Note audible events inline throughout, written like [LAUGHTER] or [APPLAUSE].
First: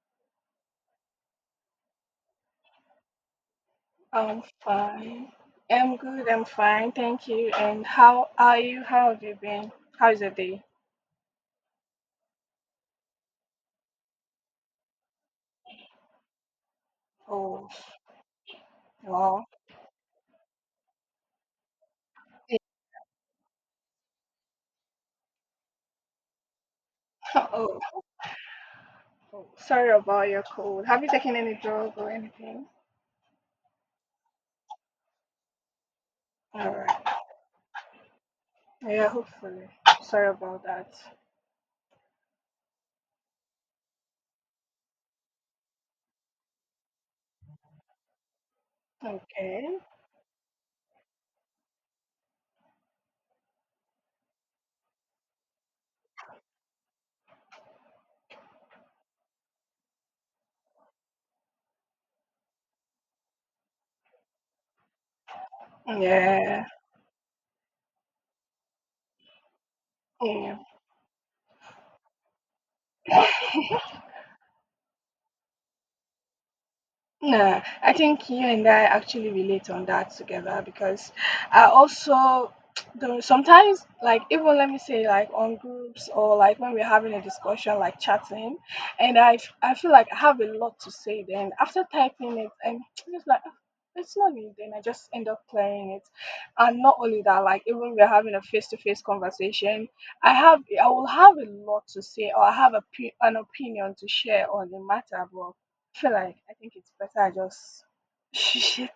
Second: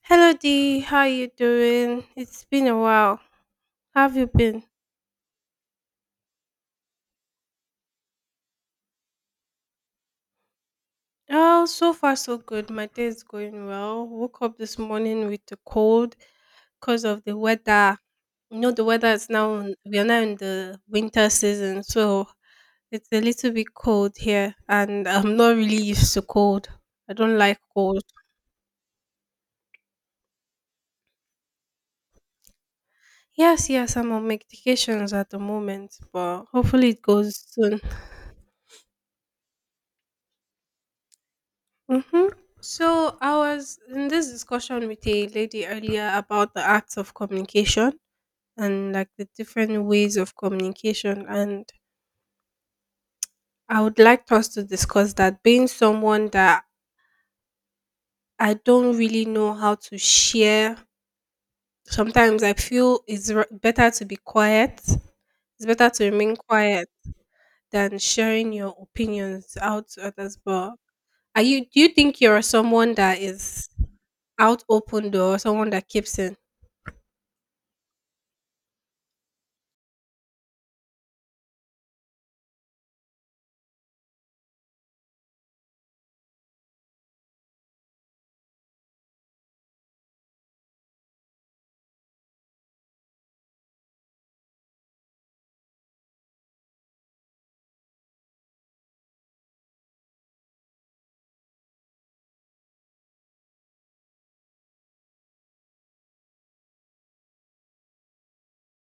Hello Dee, how you doing? It's been a while. How have you I'm been? fine. I'm good. I'm fine. Thank you. And how are you? How have you been? How's your day? Oh, so far so good. My day is going well. Woke up this morning with a cold because of the Oh, weather. You know the weather is wow. now [LAUGHS] we are now in the winter season, so it's a little bit cold here, and I'm not really used to cold. I don't like Oh, cold. oh, sorry about your cold. Have you taken any drug or anything? Yes, yes, I'm on medications at the moment, but All hopefully it right. goes soon. Yeah, hopefully. Sorry about that. Mm-hmm. So I was in this discussion with a lady earlier about the acts of communication and like the Okay. different ways of communication, and I would like us to discuss that. Being someone that I don't really know how to share, sometimes I feel it's better to be quiet. It's better to remain Yeah. quiet than sharing your opinions out to others. Yeah. But are you? Do you think you're someone that [LAUGHS] [COUGHS] is out open door, someone that keeps in? Yeah, I think you and I actually relate on that together, because I also [TSK] don't sometimes like, even let me say like on groups or like when we're having a discussion like chatting, and I feel like I have a lot to say, then after typing it I'm [TSK] just like, "Ah, it's not needed." Then I just end up clearing it. And not only that, like even we're having a face-to-face conversation, I will have a lot to say, or I have a, an opinion to share on the matter, but I feel like, I think it's better I just [LAUGHS] shit.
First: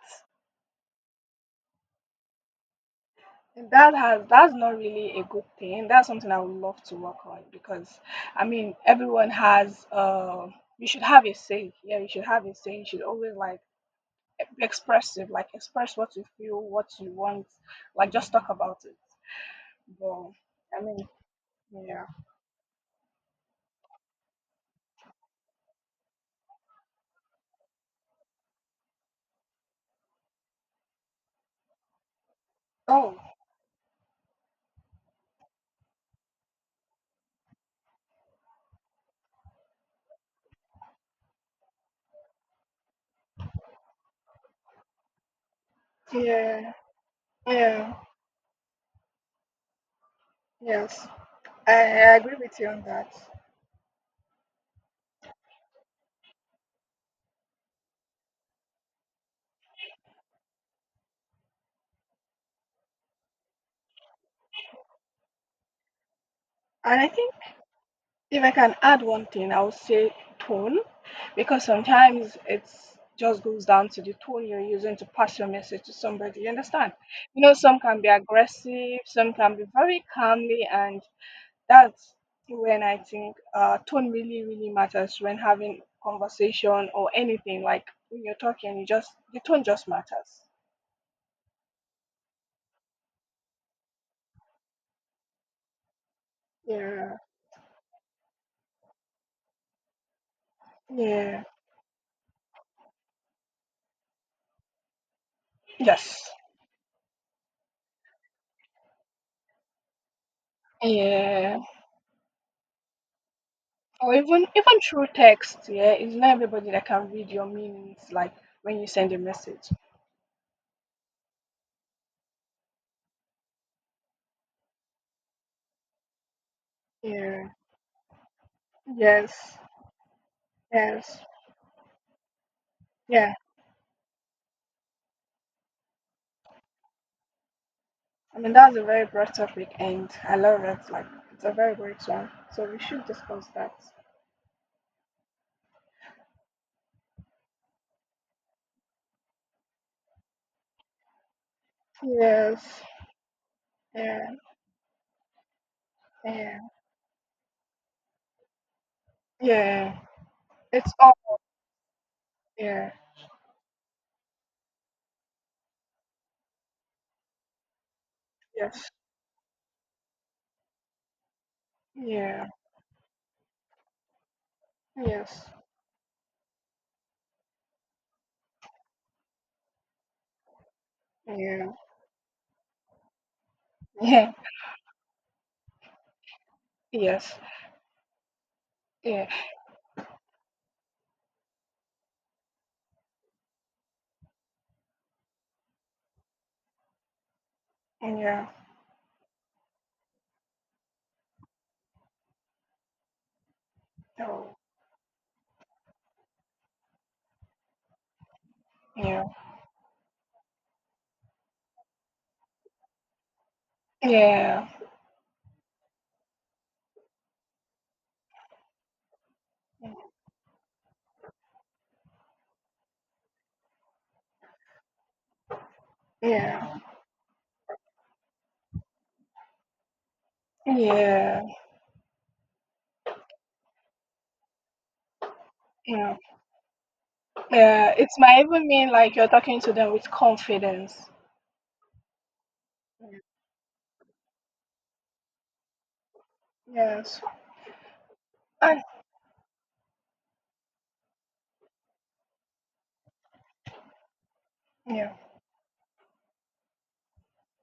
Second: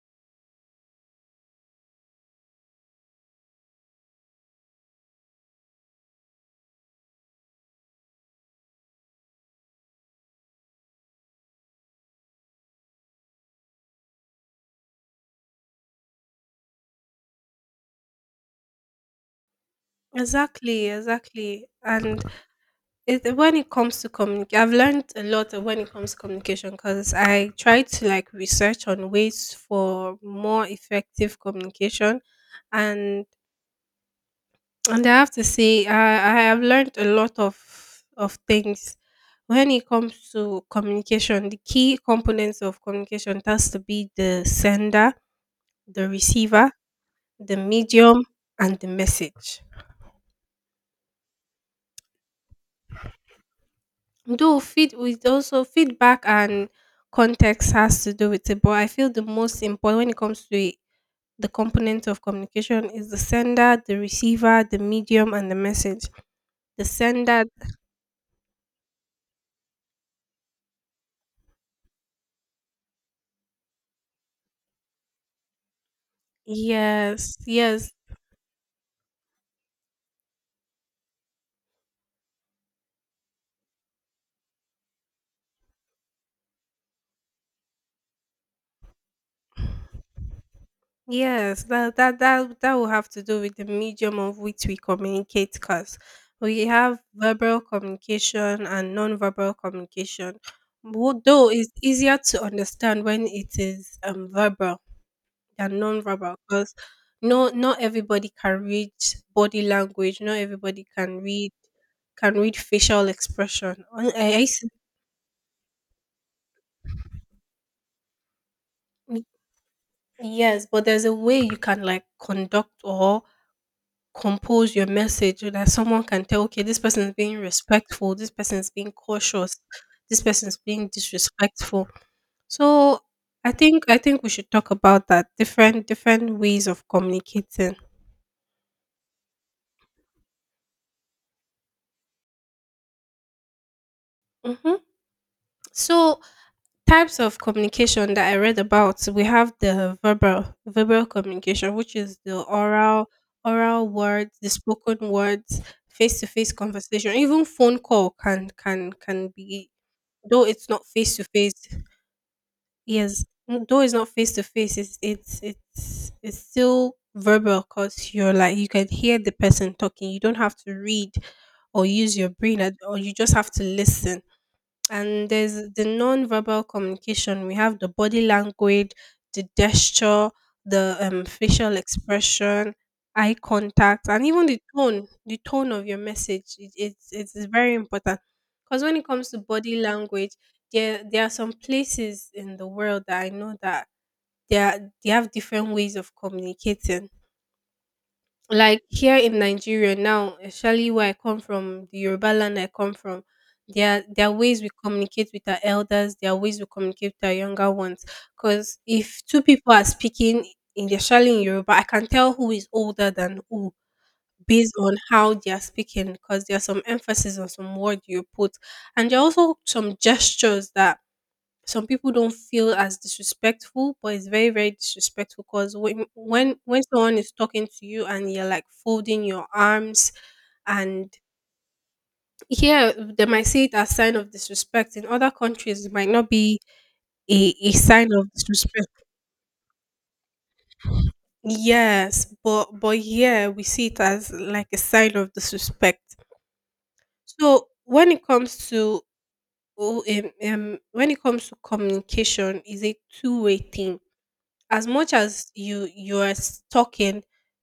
And that has That's not really a good thing. That's something I would love to work on, because I mean everyone has you should have a say. Yeah, you should have a say. You should always like be expressive, like express what you feel, what you want, like just talk about it. But I Exactly, mean, exactly. yeah. And it, when it comes to communication, I've learned a lot when it comes to communication because I tried to like research on ways for more effective communication, and Oh, and I have to say I have learned a lot of things when it comes to communication. The key components of communication has to be the sender, the receiver, yeah, the yeah, medium, and the message. yes. I agree with you on that. Though feed with also feedback and context has to do with it, but I feel the most important when it comes to it, the component of communication is the sender, the receiver, the medium, and the message. The And I think sender, if I can add one thing, I would say tone. Because sometimes it's just goes down to the tone you're using to pass your message to somebody. You understand? yes, You know, some yes, can be aggressive, some can be very calmly, and that's when I think tone really, really matters when having conversation or anything. Like when you're talking, you just the tone just matters. yes. That will have to do with the medium of which we communicate, because we have Yeah. verbal communication and non-verbal communication. Yeah. Though it's easier to understand when it is verbal than Yes. non-verbal because no, not everybody can read body language, not everybody Yeah. can read facial expression. Or even through text. Yeah, it's not everybody that can read your meanings. Like when you send a s- message. yes, but there's a way you can like conduct or compose your message so that someone can tell, okay, this person is being Yeah. respectful, this person is being cautious, Yes. this person is being Yes. disrespectful. So Yeah. I think we should talk about that, different ways of communicating. I mean, that's a very broad topic, and I love it. Like, it's a very great one. So we should discuss that. hmm so types of communication that I read about, we have the verbal communication, which is the Yes. oral words, Yeah. the spoken words, face to face Yeah. conversation, even phone call can be Yeah. though it's not It's all. face to face. Yeah. Yes, though it's not face to face, it's still verbal because you're like you can Yes. hear the person talking. You don't have to read or use your Yeah. brain, or you just have to listen, and Yes. there's the non-verbal communication. We have the body language, the gesture, the Yeah. facial expression, eye contact, and Yeah. even the tone, the tone of your message. it, it's Yes. it's very important because when it comes Yeah. to body language, there are some places in the world that I know that they, are, they have different ways of communicating, Yeah. like here in Nigeria now, especially where I come from, the Yoruba land I come from, there are Oh. ways we communicate with our elders, there are ways we communicate with our younger ones. Because if Yeah. two people are speaking in, especially in Yoruba, I can tell who is older than who Yeah. based on how they are speaking. Because there are some emphasis on some word you put, and there are also some gestures that some people don't feel as disrespectful, but it's very, very disrespectful because when when Yeah. when someone is talking to you and you're like folding your arms, and Yeah. here they might see it as sign of disrespect. In other countries, it might Yeah. not be a Yeah. It sign of might even disrespect. mean like you're talking to them with confidence. Yes, but here we see it as like a sign of disrespect. Yes. So when it comes I, to oh, when it comes to communication, is a two-way thing. As much yeah. as you are talking,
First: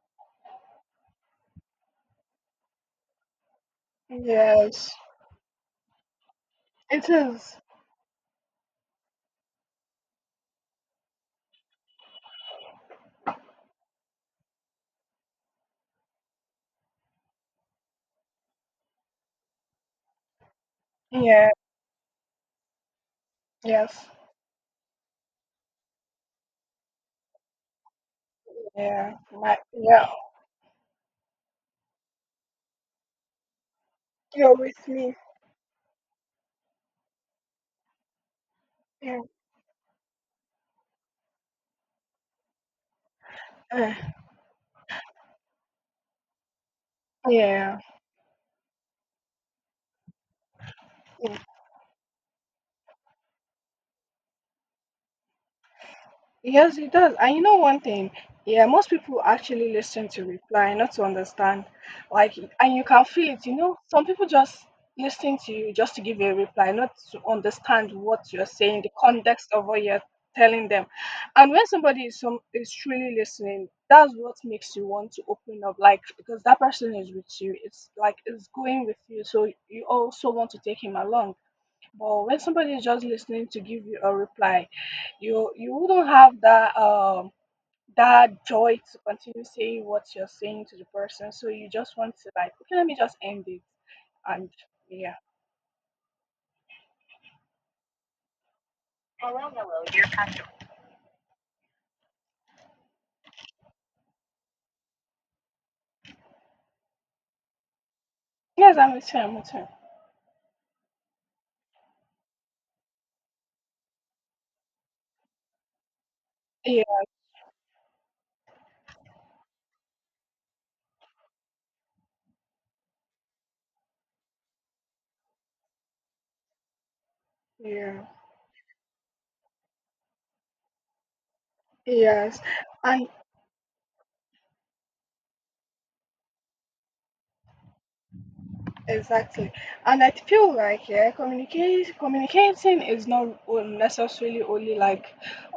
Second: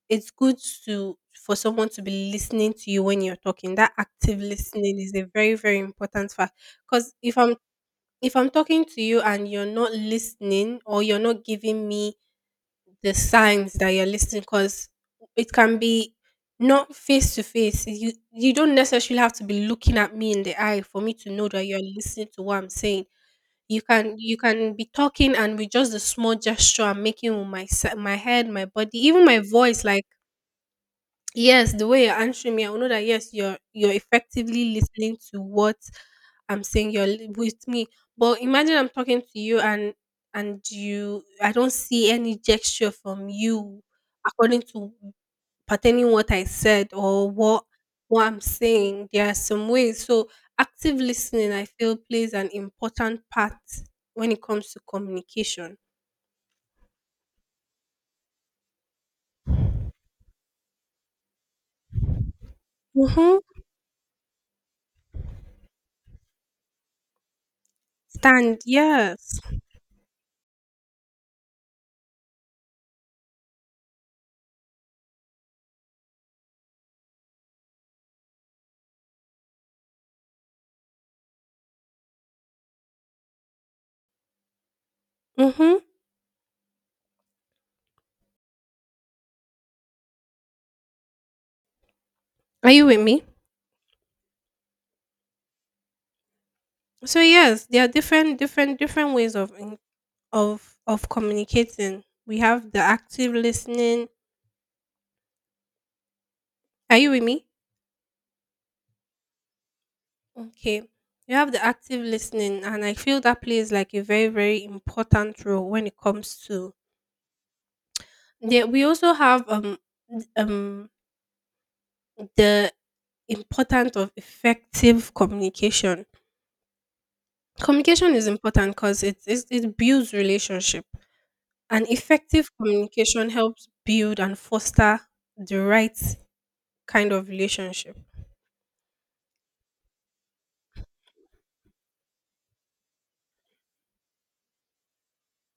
it's good to for someone to be listening to you when you're talking. That active Yes. listening is a very very important fact It because if i'm is. if i'm talking to you and you're not listening, or you're not giving me the signs that you're listening, because it can be not face to face. You don't necessarily have to be looking at me in the eye for me to know Yeah, that you're listening to what I'm saying. You yes, can you can be talking, and with just a small gesture I'm making with my my head, my body, yeah, even my my, voice, like yeah, yes, the way you're answering me, I will know that yes, you're you're effectively with me. listening to what I'm saying. You're with me, but imagine I'm Yeah, talking to you and you, I don't see any gesture from you uh, according to pertaining what I said or yeah, what I'm saying. There are some ways. So active listening, I feel, plays an important part when it comes to communication. yes, it does. And you know one thing? Yeah, most people actually listen to reply, not to understand. Like, and you can feel Mm-hmm. it. You know, some people just listen to you just to give you a reply, not to understand what you're Stand, saying, the yes. context of what you're telling them. And when somebody is some is truly listening, that's what makes you want to open up. Like, because that person is with you. It's like it's going with you, so you also want to take him along. But when somebody is just listening to give you a reply, you Mm-hmm. wouldn't have that that joy to continue saying what you're saying to the person. So you just want to like, Are okay, you let me with just me? end it and yeah. So yes, there are different ways of of communicating. We have the active listening. Are you with me? Yes, I'm with you, I'm with you. Okay, you have the active listening, and I feel that plays like a very very important role when it comes to, Yeah, there we also have th- um the importance of effective communication. yeah. Communication is important because it builds relationship, and Yes. effective And communication helps build and foster the right kind of relationship. exactly. And I feel like yeah, communication communicating is not necessarily only like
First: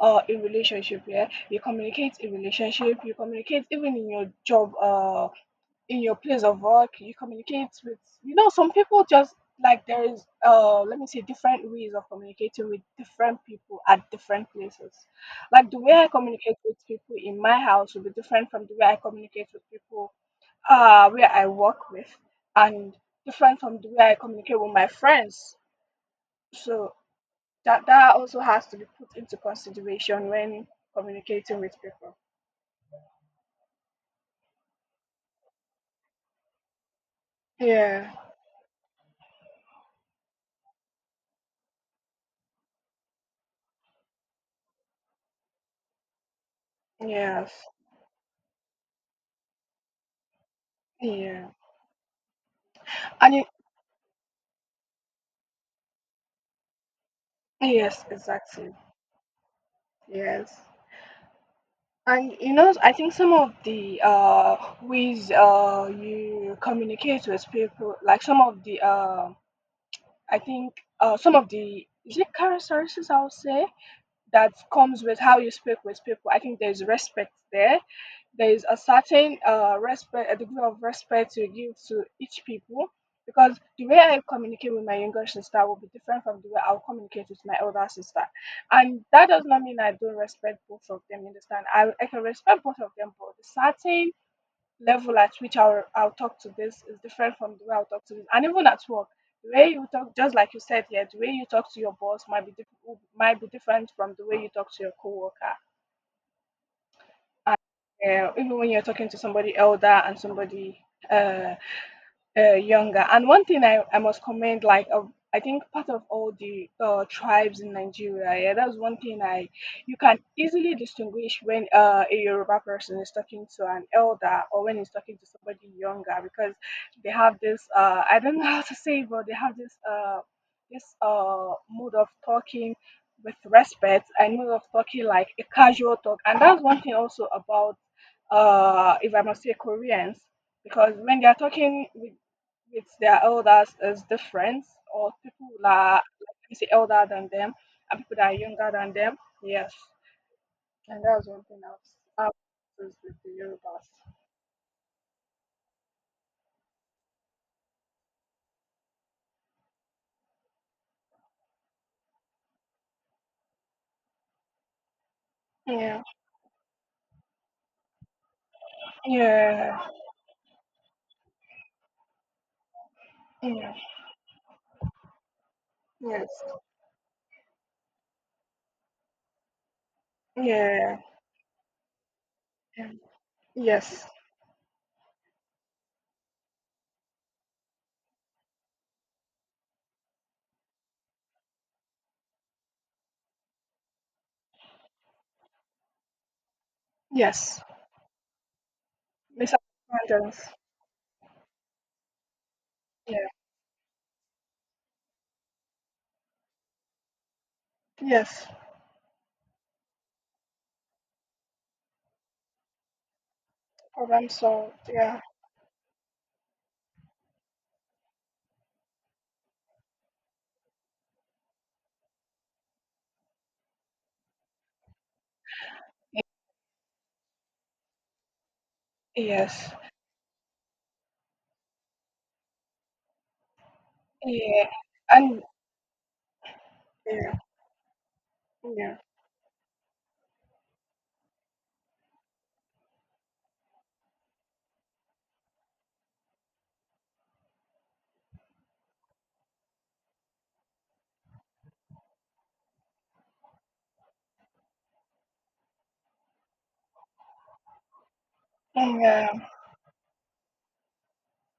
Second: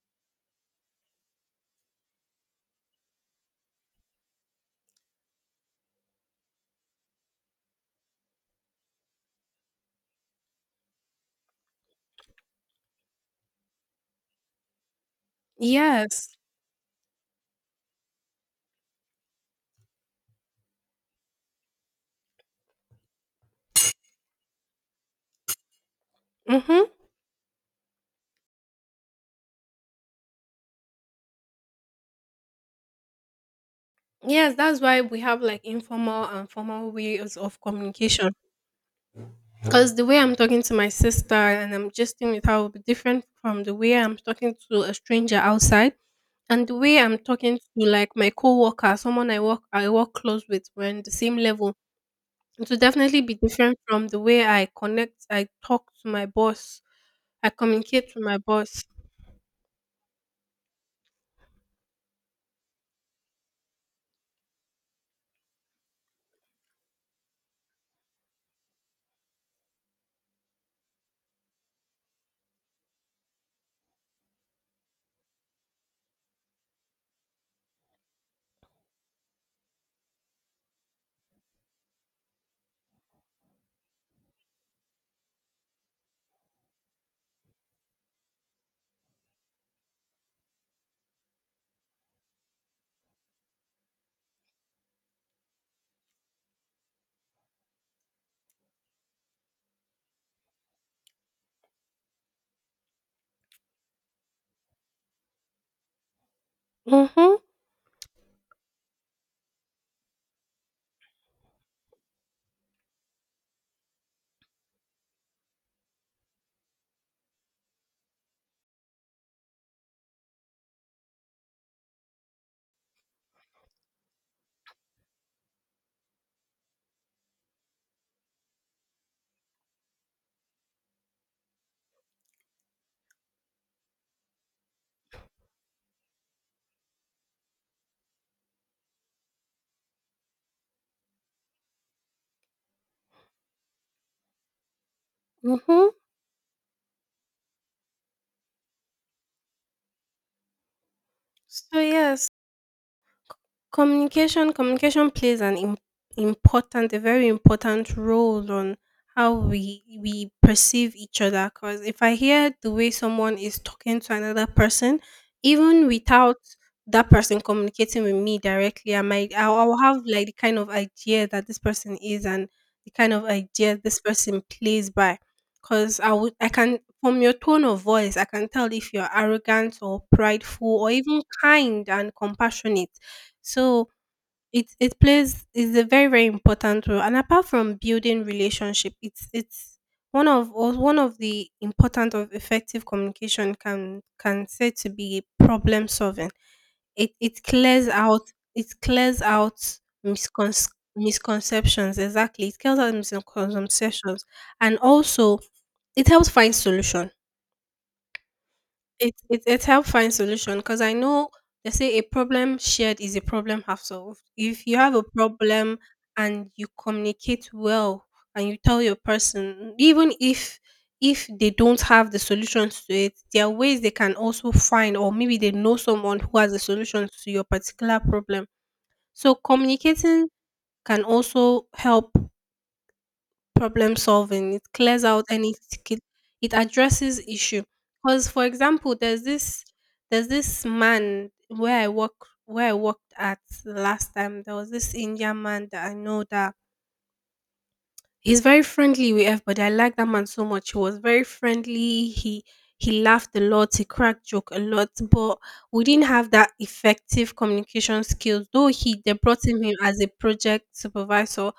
a relationship, yeah. You communicate in relationship, you communicate even in your job, in your place of work you communicate with, you know, some people just, like, there is let me say different ways of communicating with different people at different places, like the way I Yes. communicate with people in my house will be different from the way I communicate with people where I work with, and different from the way I communicate with my friends. Mm-hmm. So that that also has to be put into consideration when communicating with people. Yes, that's why we have like informal and formal ways of Yeah, communication. Because the way I'm talking to my sister and I'm gesting with her will be different from the way I'm talking to a stranger outside, and the way I'm yes, talking to like my coworker, someone I work close with, we're in the same yeah, level. It will definitely be and it, different from the way I connect, I talk to my boss, I yes communicate with my exactly. boss. Yes. And you know, I think some of the ways you communicate with people, like some of the, I think some of the, is it characteristics I would say that comes with how you speak with people. I think there's respect there, there is a certain respect, a degree of respect you give to each people, because the way I communicate with my younger sister will be different from the way I'll communicate with my older sister. And that does not mean I don't respect both of them, you understand? I can respect both of them, but the certain level at which I'll talk to this is different from the way I'll talk to this. And even at work, the way you talk, just like you said here, the way you talk to your boss might be, might be different from the way you talk to your coworker. Mm-hmm. I, yeah, even when you're talking to somebody elder and somebody uh younger. And one thing I must commend, like, I think part of all the tribes in Nigeria, yeah, that's one thing I, you can easily distinguish when a Yoruba person is talking to an elder or when he's talking to somebody younger, because they have this I don't know [LAUGHS] how to say, it, but they have this mode of talking with respect and mode of talking like a casual talk, and that's one thing also about if I must say Koreans, because when they are talking with their elders as different, or people who Mm-hmm. are like, let me say, elder than them, and people that are younger than them. Yes. And that's one thing So yes, I've noticed with the Yorubas. Communication plays an important, a very important role on how we perceive each other. Because if I hear the way someone is talking to another person, even Yeah. without that person communicating with me directly, I'll Yeah. have like the kind of idea that this person is, and the kind of Yeah. idea this person plays by. Because I Yes. would, I can from your tone of voice I can tell if you're arrogant or prideful or Yeah. even kind and compassionate. Yeah. So Yes. it plays is a very very important role, and apart from building relationship, it's one of, or one of the important of effective communication can say to be problem solving. It Yes. clears out, it clears out Misunderstandings. miscon misconceptions, exactly. It clears out Yeah. misconceptions, and also it helps find solution. Yes. It helps find solution because I know they say a problem shared is a problem half solved. Problem If you solved. have a Yeah. problem and you communicate well and you tell your person, even if they don't have the solutions to it, there are ways they can also find, or maybe they know someone who has a solution to your particular problem. So Yes. communicating can also help problem solving. It Yeah. clears out And any it addresses yeah. issue. Because for example, Yeah. There's this man where I work where I worked at the last time. There was this Indian man that I know that he's very friendly with everybody. I like that man so much. He was very friendly. He laughed a lot. He cracked joke a lot. But we didn't have that effective communication skills. Though he they Yeah. brought him in as a project supervisor,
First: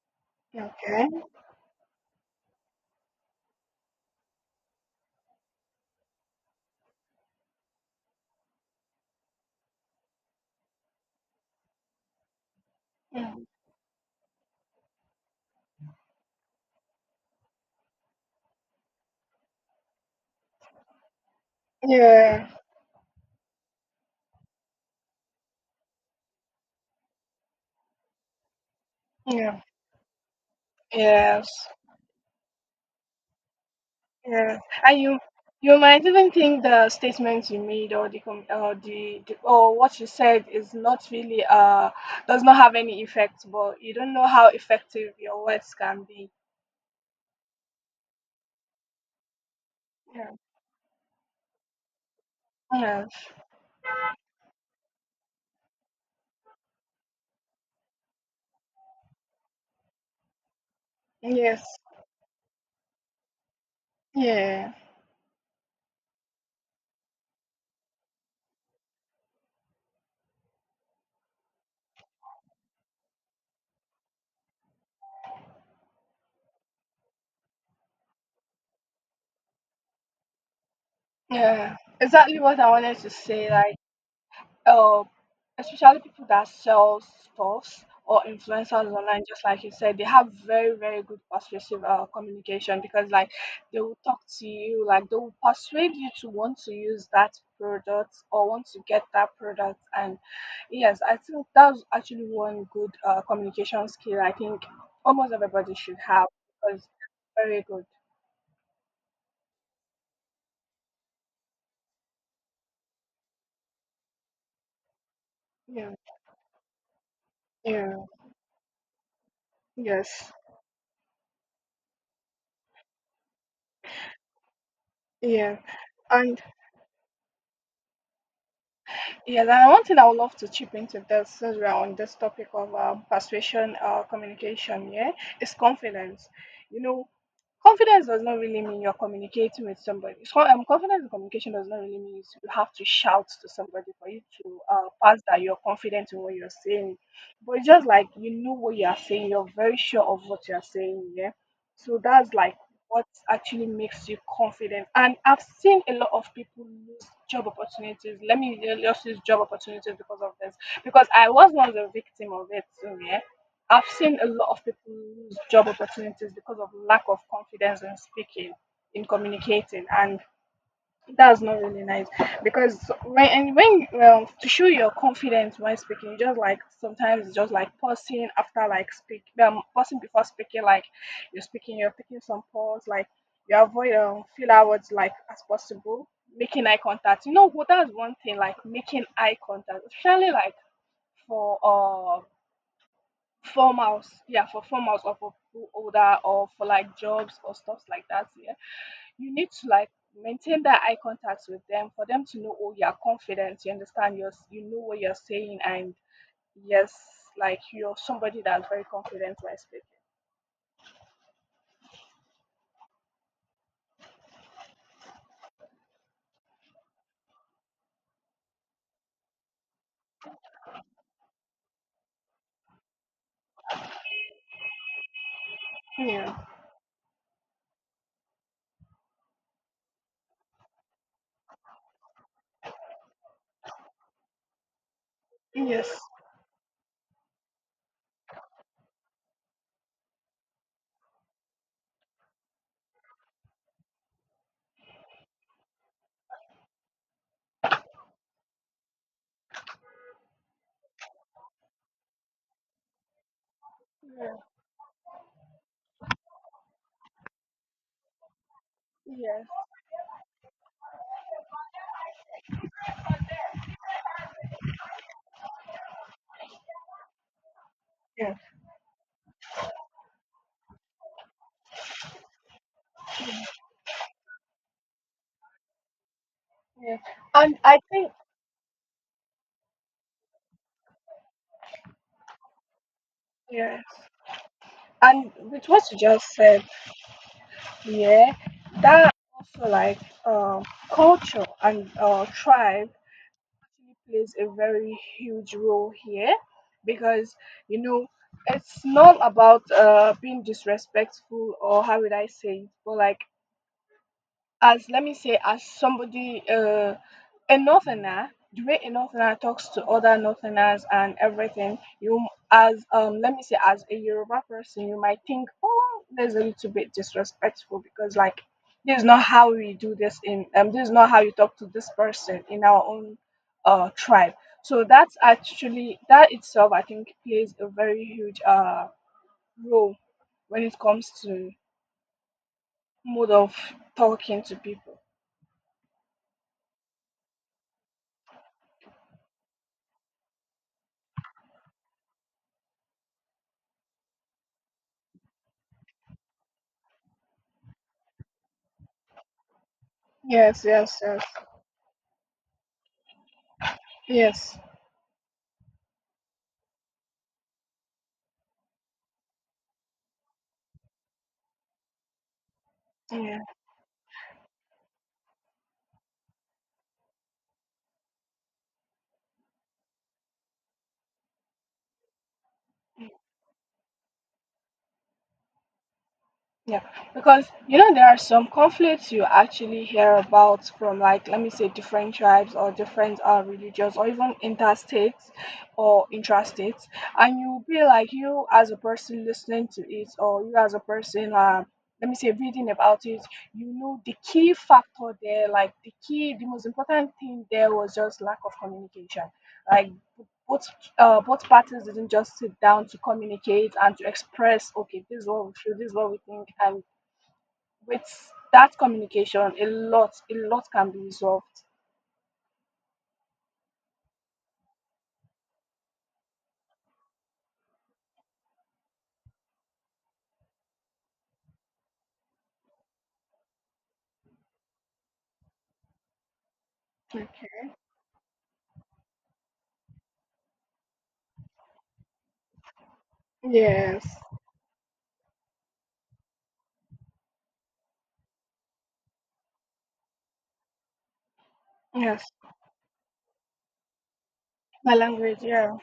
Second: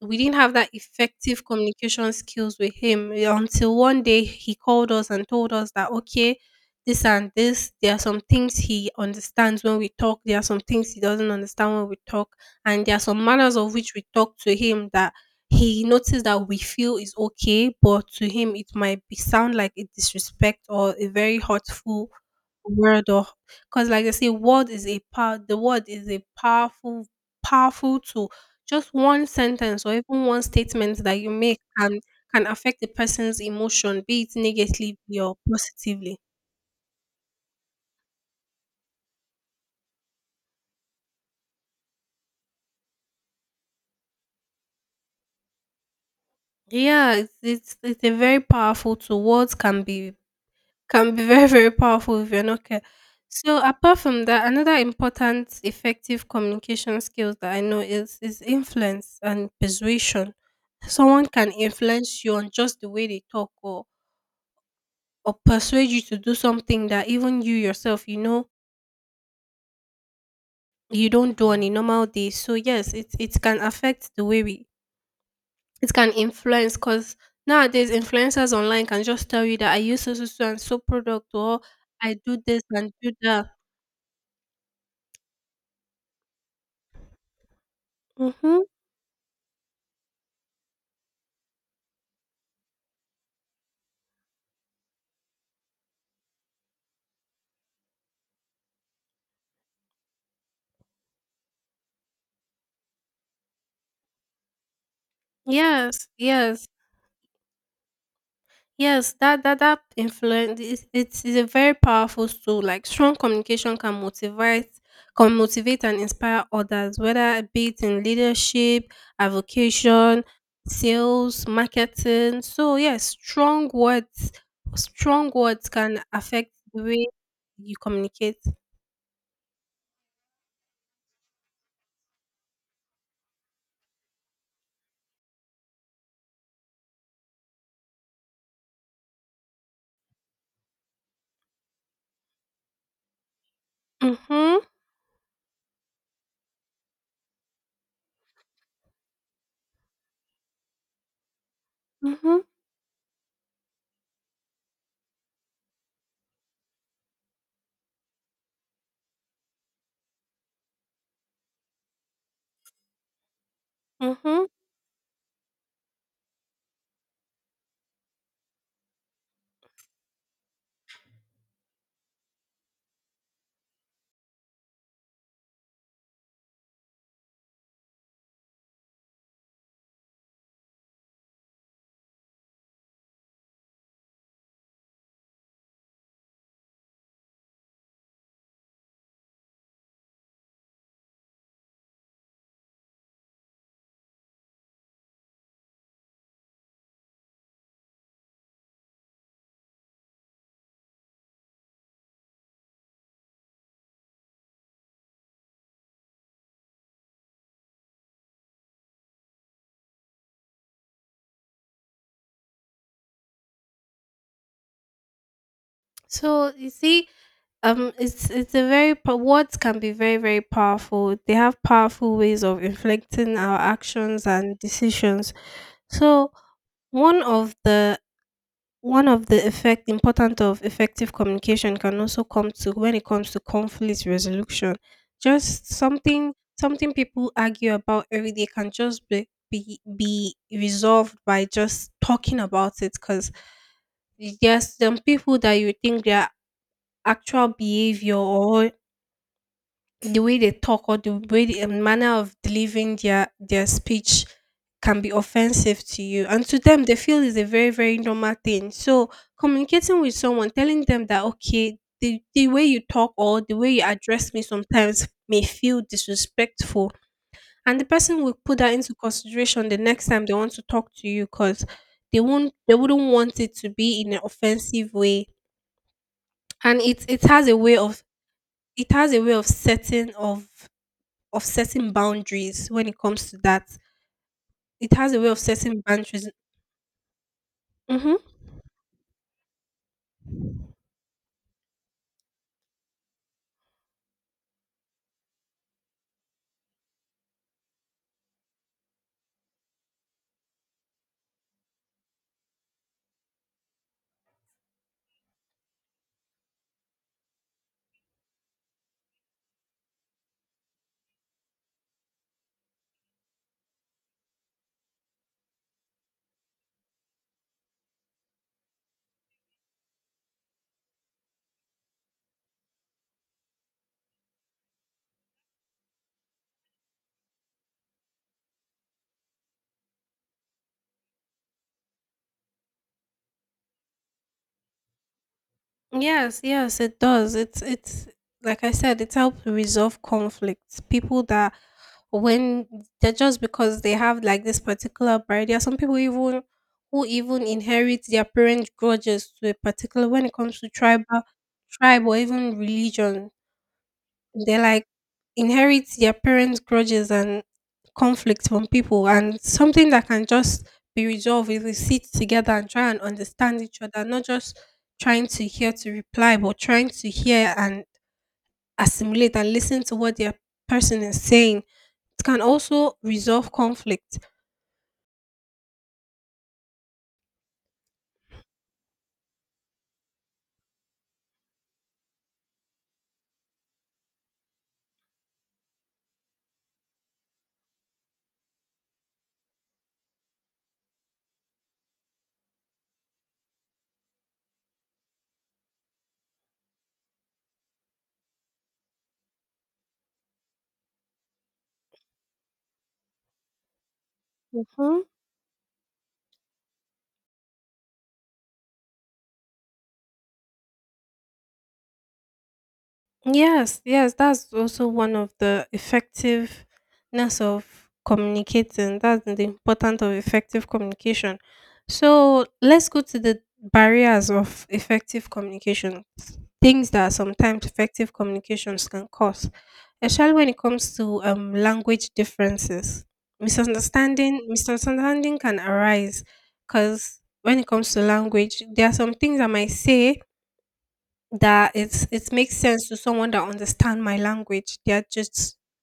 we didn't have that Okay. effective communication skills with him until one day he called us and told us that, okay, this and this, there are some things he understands when we talk, there are some things he doesn't understand when we talk, and there are some Mm. manners of which we talk to him that he noticed that we feel is okay, but to him it might be sound like a disrespect or a very hurtful Yeah. word, or because like I say, word is a power, the word is a powerful tool. Just one Yeah. sentence or even one statement that you Yes. make can affect the person's emotion, be it Yeah, negatively and you or you might positively. even think the statement you made or the com- or the or what you said is not really does not have any effect, but you don't know how effective your words can be. Yeah, it's a very powerful tool. Words Yeah. can be [LAUGHS] very, very powerful if you're not care. Yeah. So apart from that, another important effective communication skills that I know is influence and persuasion. Someone can Yes. influence you on just the way they talk Yeah. or persuade you to do something that even you yourself you know you don't do on a normal day. So yes, it can affect the way we, it can influence because nowadays influencers online can just tell you that I use so so so and so product or Yeah. I do Exactly what this I and wanted to do that. say. Like. uh, Especially people that sell stuffs or Mhm. influencers online, just like you said, they have very, very good persuasive communication, because, like, they will talk to you, like, they will persuade you to want to use that product or want to get that product. And yes, I think that's actually one good communication skill I think almost everybody should Yes, have, yes, because it's very good. yes. That influence is it's is a very powerful tool. Like strong communication can motivate Yeah, and inspire others, whether it be it yeah, in leadership, avocation, yes, sales, marketing. So yes, strong yeah. words can And affect the way you communicate. yes, and one thing I would love to chip into this, since we are on this topic of persuasion communication, yeah, is confidence. You know, confidence does not really mean you're communicating with somebody. So, confidence in communication does not really mean you have to shout to somebody for you to Mhm, pass that you're confident in what you're saying. But it's just like you know what you are saying, you're very sure of what you're saying. Yeah. So that's mhm, like what actually makes you confident. And I've seen a lot of people lose job opportunities. Let me just use job opportunities because of this, because I was once a victim of it. So, yeah. I've seen a mhm. lot of people lose job opportunities because of lack of confidence in speaking, in communicating, and that's not really nice. Because when and when to show your confidence when speaking, you just, like, sometimes it's just like pausing after like speak, pausing before speaking, like you're speaking, you're taking some pause, like you avoid feel words like as possible, making eye contact. You know, well, that's one thing, like making eye contact, especially like for form house, yeah, for form house or for people older or for like jobs or stuff like that. Yeah, you need to like maintain that eye contact with them for them to know, oh, you're confident, you understand, you know what you're saying, and yes, like you're somebody that's very confident while speaking. So you see, it's a very words can be very, very powerful. They have powerful ways of inflecting our actions and decisions. So Yeah. one of the one of the effect important of effective communication can also come to when it comes to conflict resolution. Just Yes. something people argue about every day can just be resolved by just talking about it, because there's some people that you think their actual behavior or the way they talk or the way the manner of delivering their speech Yeah, can be offensive to you, and to them they feel is a very, very normal thing. So yes, communicating with someone, telling them that, okay, the way you talk or the way you address me sometimes may feel disrespectful, and the person yeah. will put that into consideration the next time they want to talk to you, because they wouldn't want it to be in an offensive way, and Yeah. it has a And way I of think it has a way of setting boundaries when it comes to that. yes. It has a way And of with setting what you boundaries. just said, hmm yeah, that also like um culture and tribe actually plays a very huge role here, because you know it's not about being disrespectful or how would I say it, but like, as let me say as somebody, a northerner, the way a northerner talks to other northerners and everything you, as let me say as a Yoruba person, you might think oh, there's a little bit disrespectful because like this is not how we do this in this is not how you talk to this person in our own tribe, so that's actually that itself I think plays a very huge role when it comes to mode of talking to people. Yes, yes, it does. It's like I said, it helps resolve conflicts. People that when they're just Because they have like this particular bride, there are some people even who even inherit their parents' grudges to a particular, when it comes Yes, to yes, tribal yes, tribe or even religion. They yes. like inherit their parents' grudges and conflict from people, and something that can just be resolved if we sit together and try and Yeah, understand each other, not just trying to hear to reply, but trying to hear and assimilate and listen to what their person is saying. It can also resolve conflict. yeah. Because you know there are some conflicts you actually hear about from like let me say different tribes or different religions or even interstates or intrastates, and you'll be like you as a person listening to it or you as a person let me say reading about it, you know the key factor there, like the key, the most important thing there was just lack of communication. Like both both parties didn't just sit down to communicate and to express Mhm. okay this is what we feel this is what we think and with that communication a lot can be resolved. Yes, yes, that's also one of the effectiveness of communicating. That's the importance of effective communication. So let's go to the barriers of effective communication. Things that sometimes Okay. effective communications can cause, especially when it comes to language differences. Yes. Misunderstanding can arise because when it comes to language, there are some things I might say that it's Yes. it makes sense to someone that understand my language. My There are language. just Yeah.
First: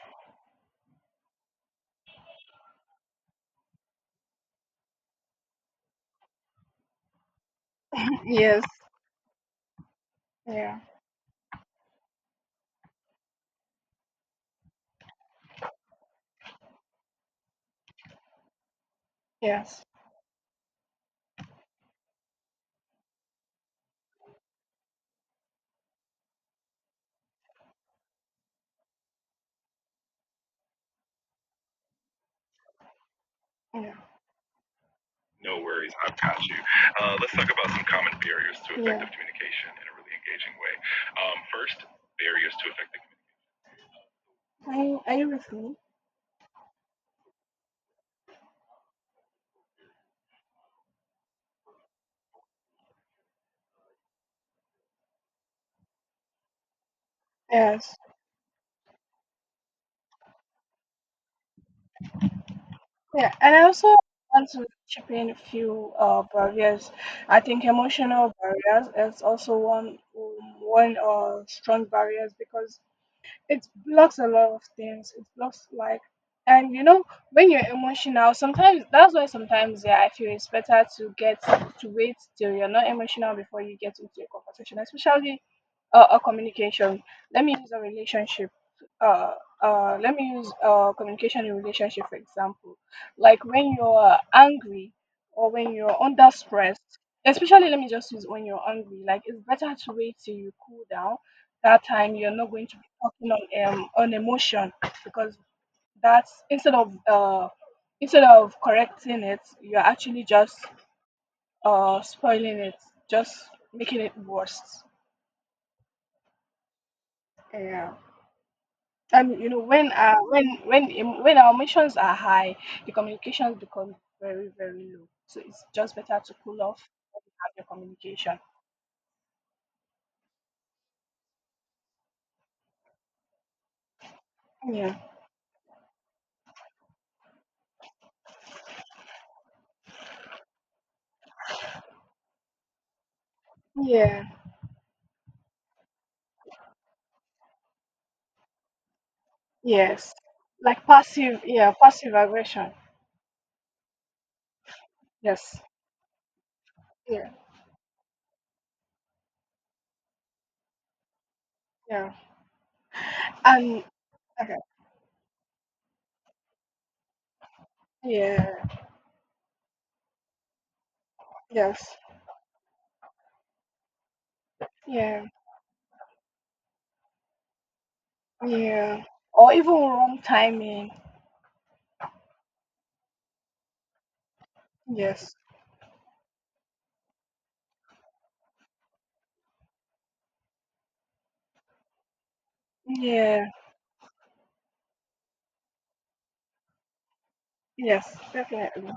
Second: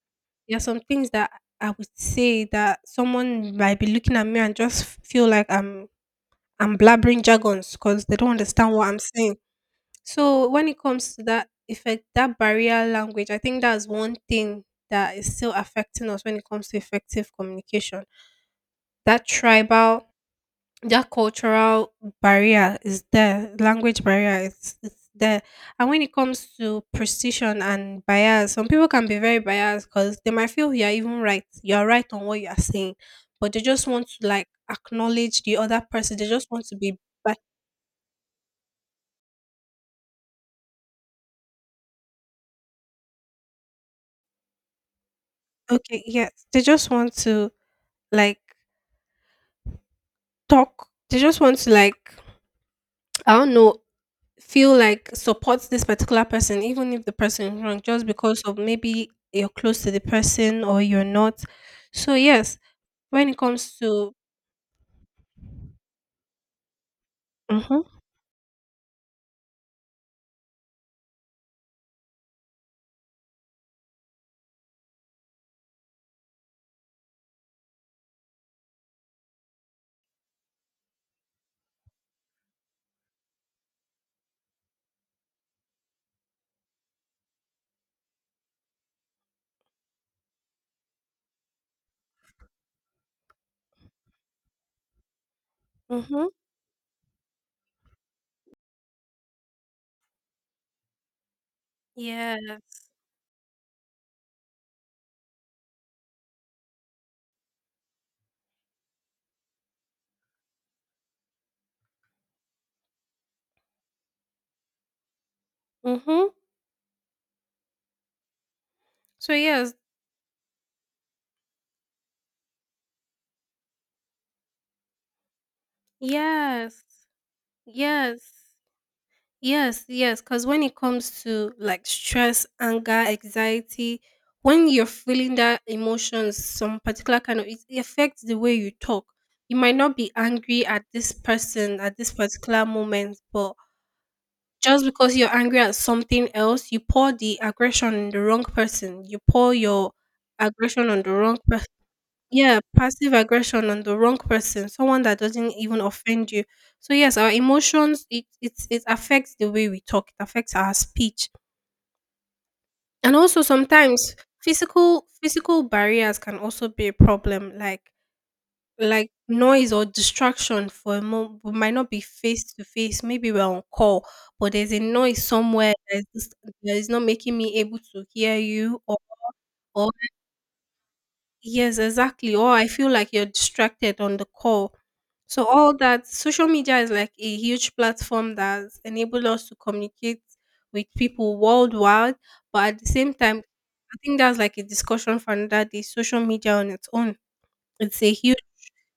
there are some things that I would say that someone might be looking at me and just feel like I'm blabbering jargons because they [LAUGHS] don't Yes. understand what I'm saying. So when Yeah. it comes to that effect, that barrier language, I think that's one thing that is still affecting us when it comes to effective communication. That Yes. tribal that cultural barrier is there, language barrier is it's there. And when it comes to precision and bias, some people can be very biased because they might feel you're even right, you're right on what you're saying, but they just Yeah. want to like acknowledge the No other worries, person, I've they got just you. want to be, Let's but talk about some common barriers to Yeah. effective communication in a really engaging way. First, barriers to effective communication. Are you with me? okay, yes, they just want to like talk, they just want to like, I don't know, feel like support this particular person, even if the person is wrong, Yes. just because of maybe you're close to the person or you're not. So yes, when Yeah, it and I comes also to, want to chip in a few barriers. I think mhm, emotional barriers is also one strong barriers because it blocks a lot of things. It blocks like and you know when you're emotional sometimes that's why sometimes yeah I feel it's better to get to wait till you're not emotional before you get into a conversation especially a communication, let me use a relationship, uh let me use communication in relationship for example, like when you're angry or when you're under mhm, stress, especially let me just use when you're angry, like it's better to wait till you cool down. That time you're yes, not going to talking on emotion because that's instead of correcting it, you're actually just spoiling it, just making it worse. mhm. Yeah. And So you know yes, when when our emotions are high, the communications become very very low. So it's just better to cool yes, off and have your yes. communication. Yes, yes, because when it comes to like stress, anger, anxiety, when you're Yeah. feeling that emotions, some particular kind of it, it affects the way you talk. You might not be angry at this person at this particular moment, but Yeah. just because you're angry at something else, you pour the aggression on the wrong person. You pour your Yes. Like aggression on the wrong passive. person Yeah. Passive Yeah, aggression. passive aggression on the wrong person, someone that doesn't Yes. even offend you. So yes, Yeah. our emotions, it affects the way we talk, it affects our speech. Yeah. And also And sometimes okay. physical barriers can also be a problem, Yeah. like noise or distraction. For a moment, we might not Yes. be face to face, maybe we're on call, but there's a noise Yeah. somewhere that that is not making me able to hear you or, Yeah. Or even wrong timing. yes, exactly. Or I feel like you're distracted on the call. Yes. So all that, social media is like a huge platform that's enabled us to communicate with people worldwide. But at the same time, Yeah. I think that's like a discussion for another day. Social media on its own, it's a Yes. huge, Definitely.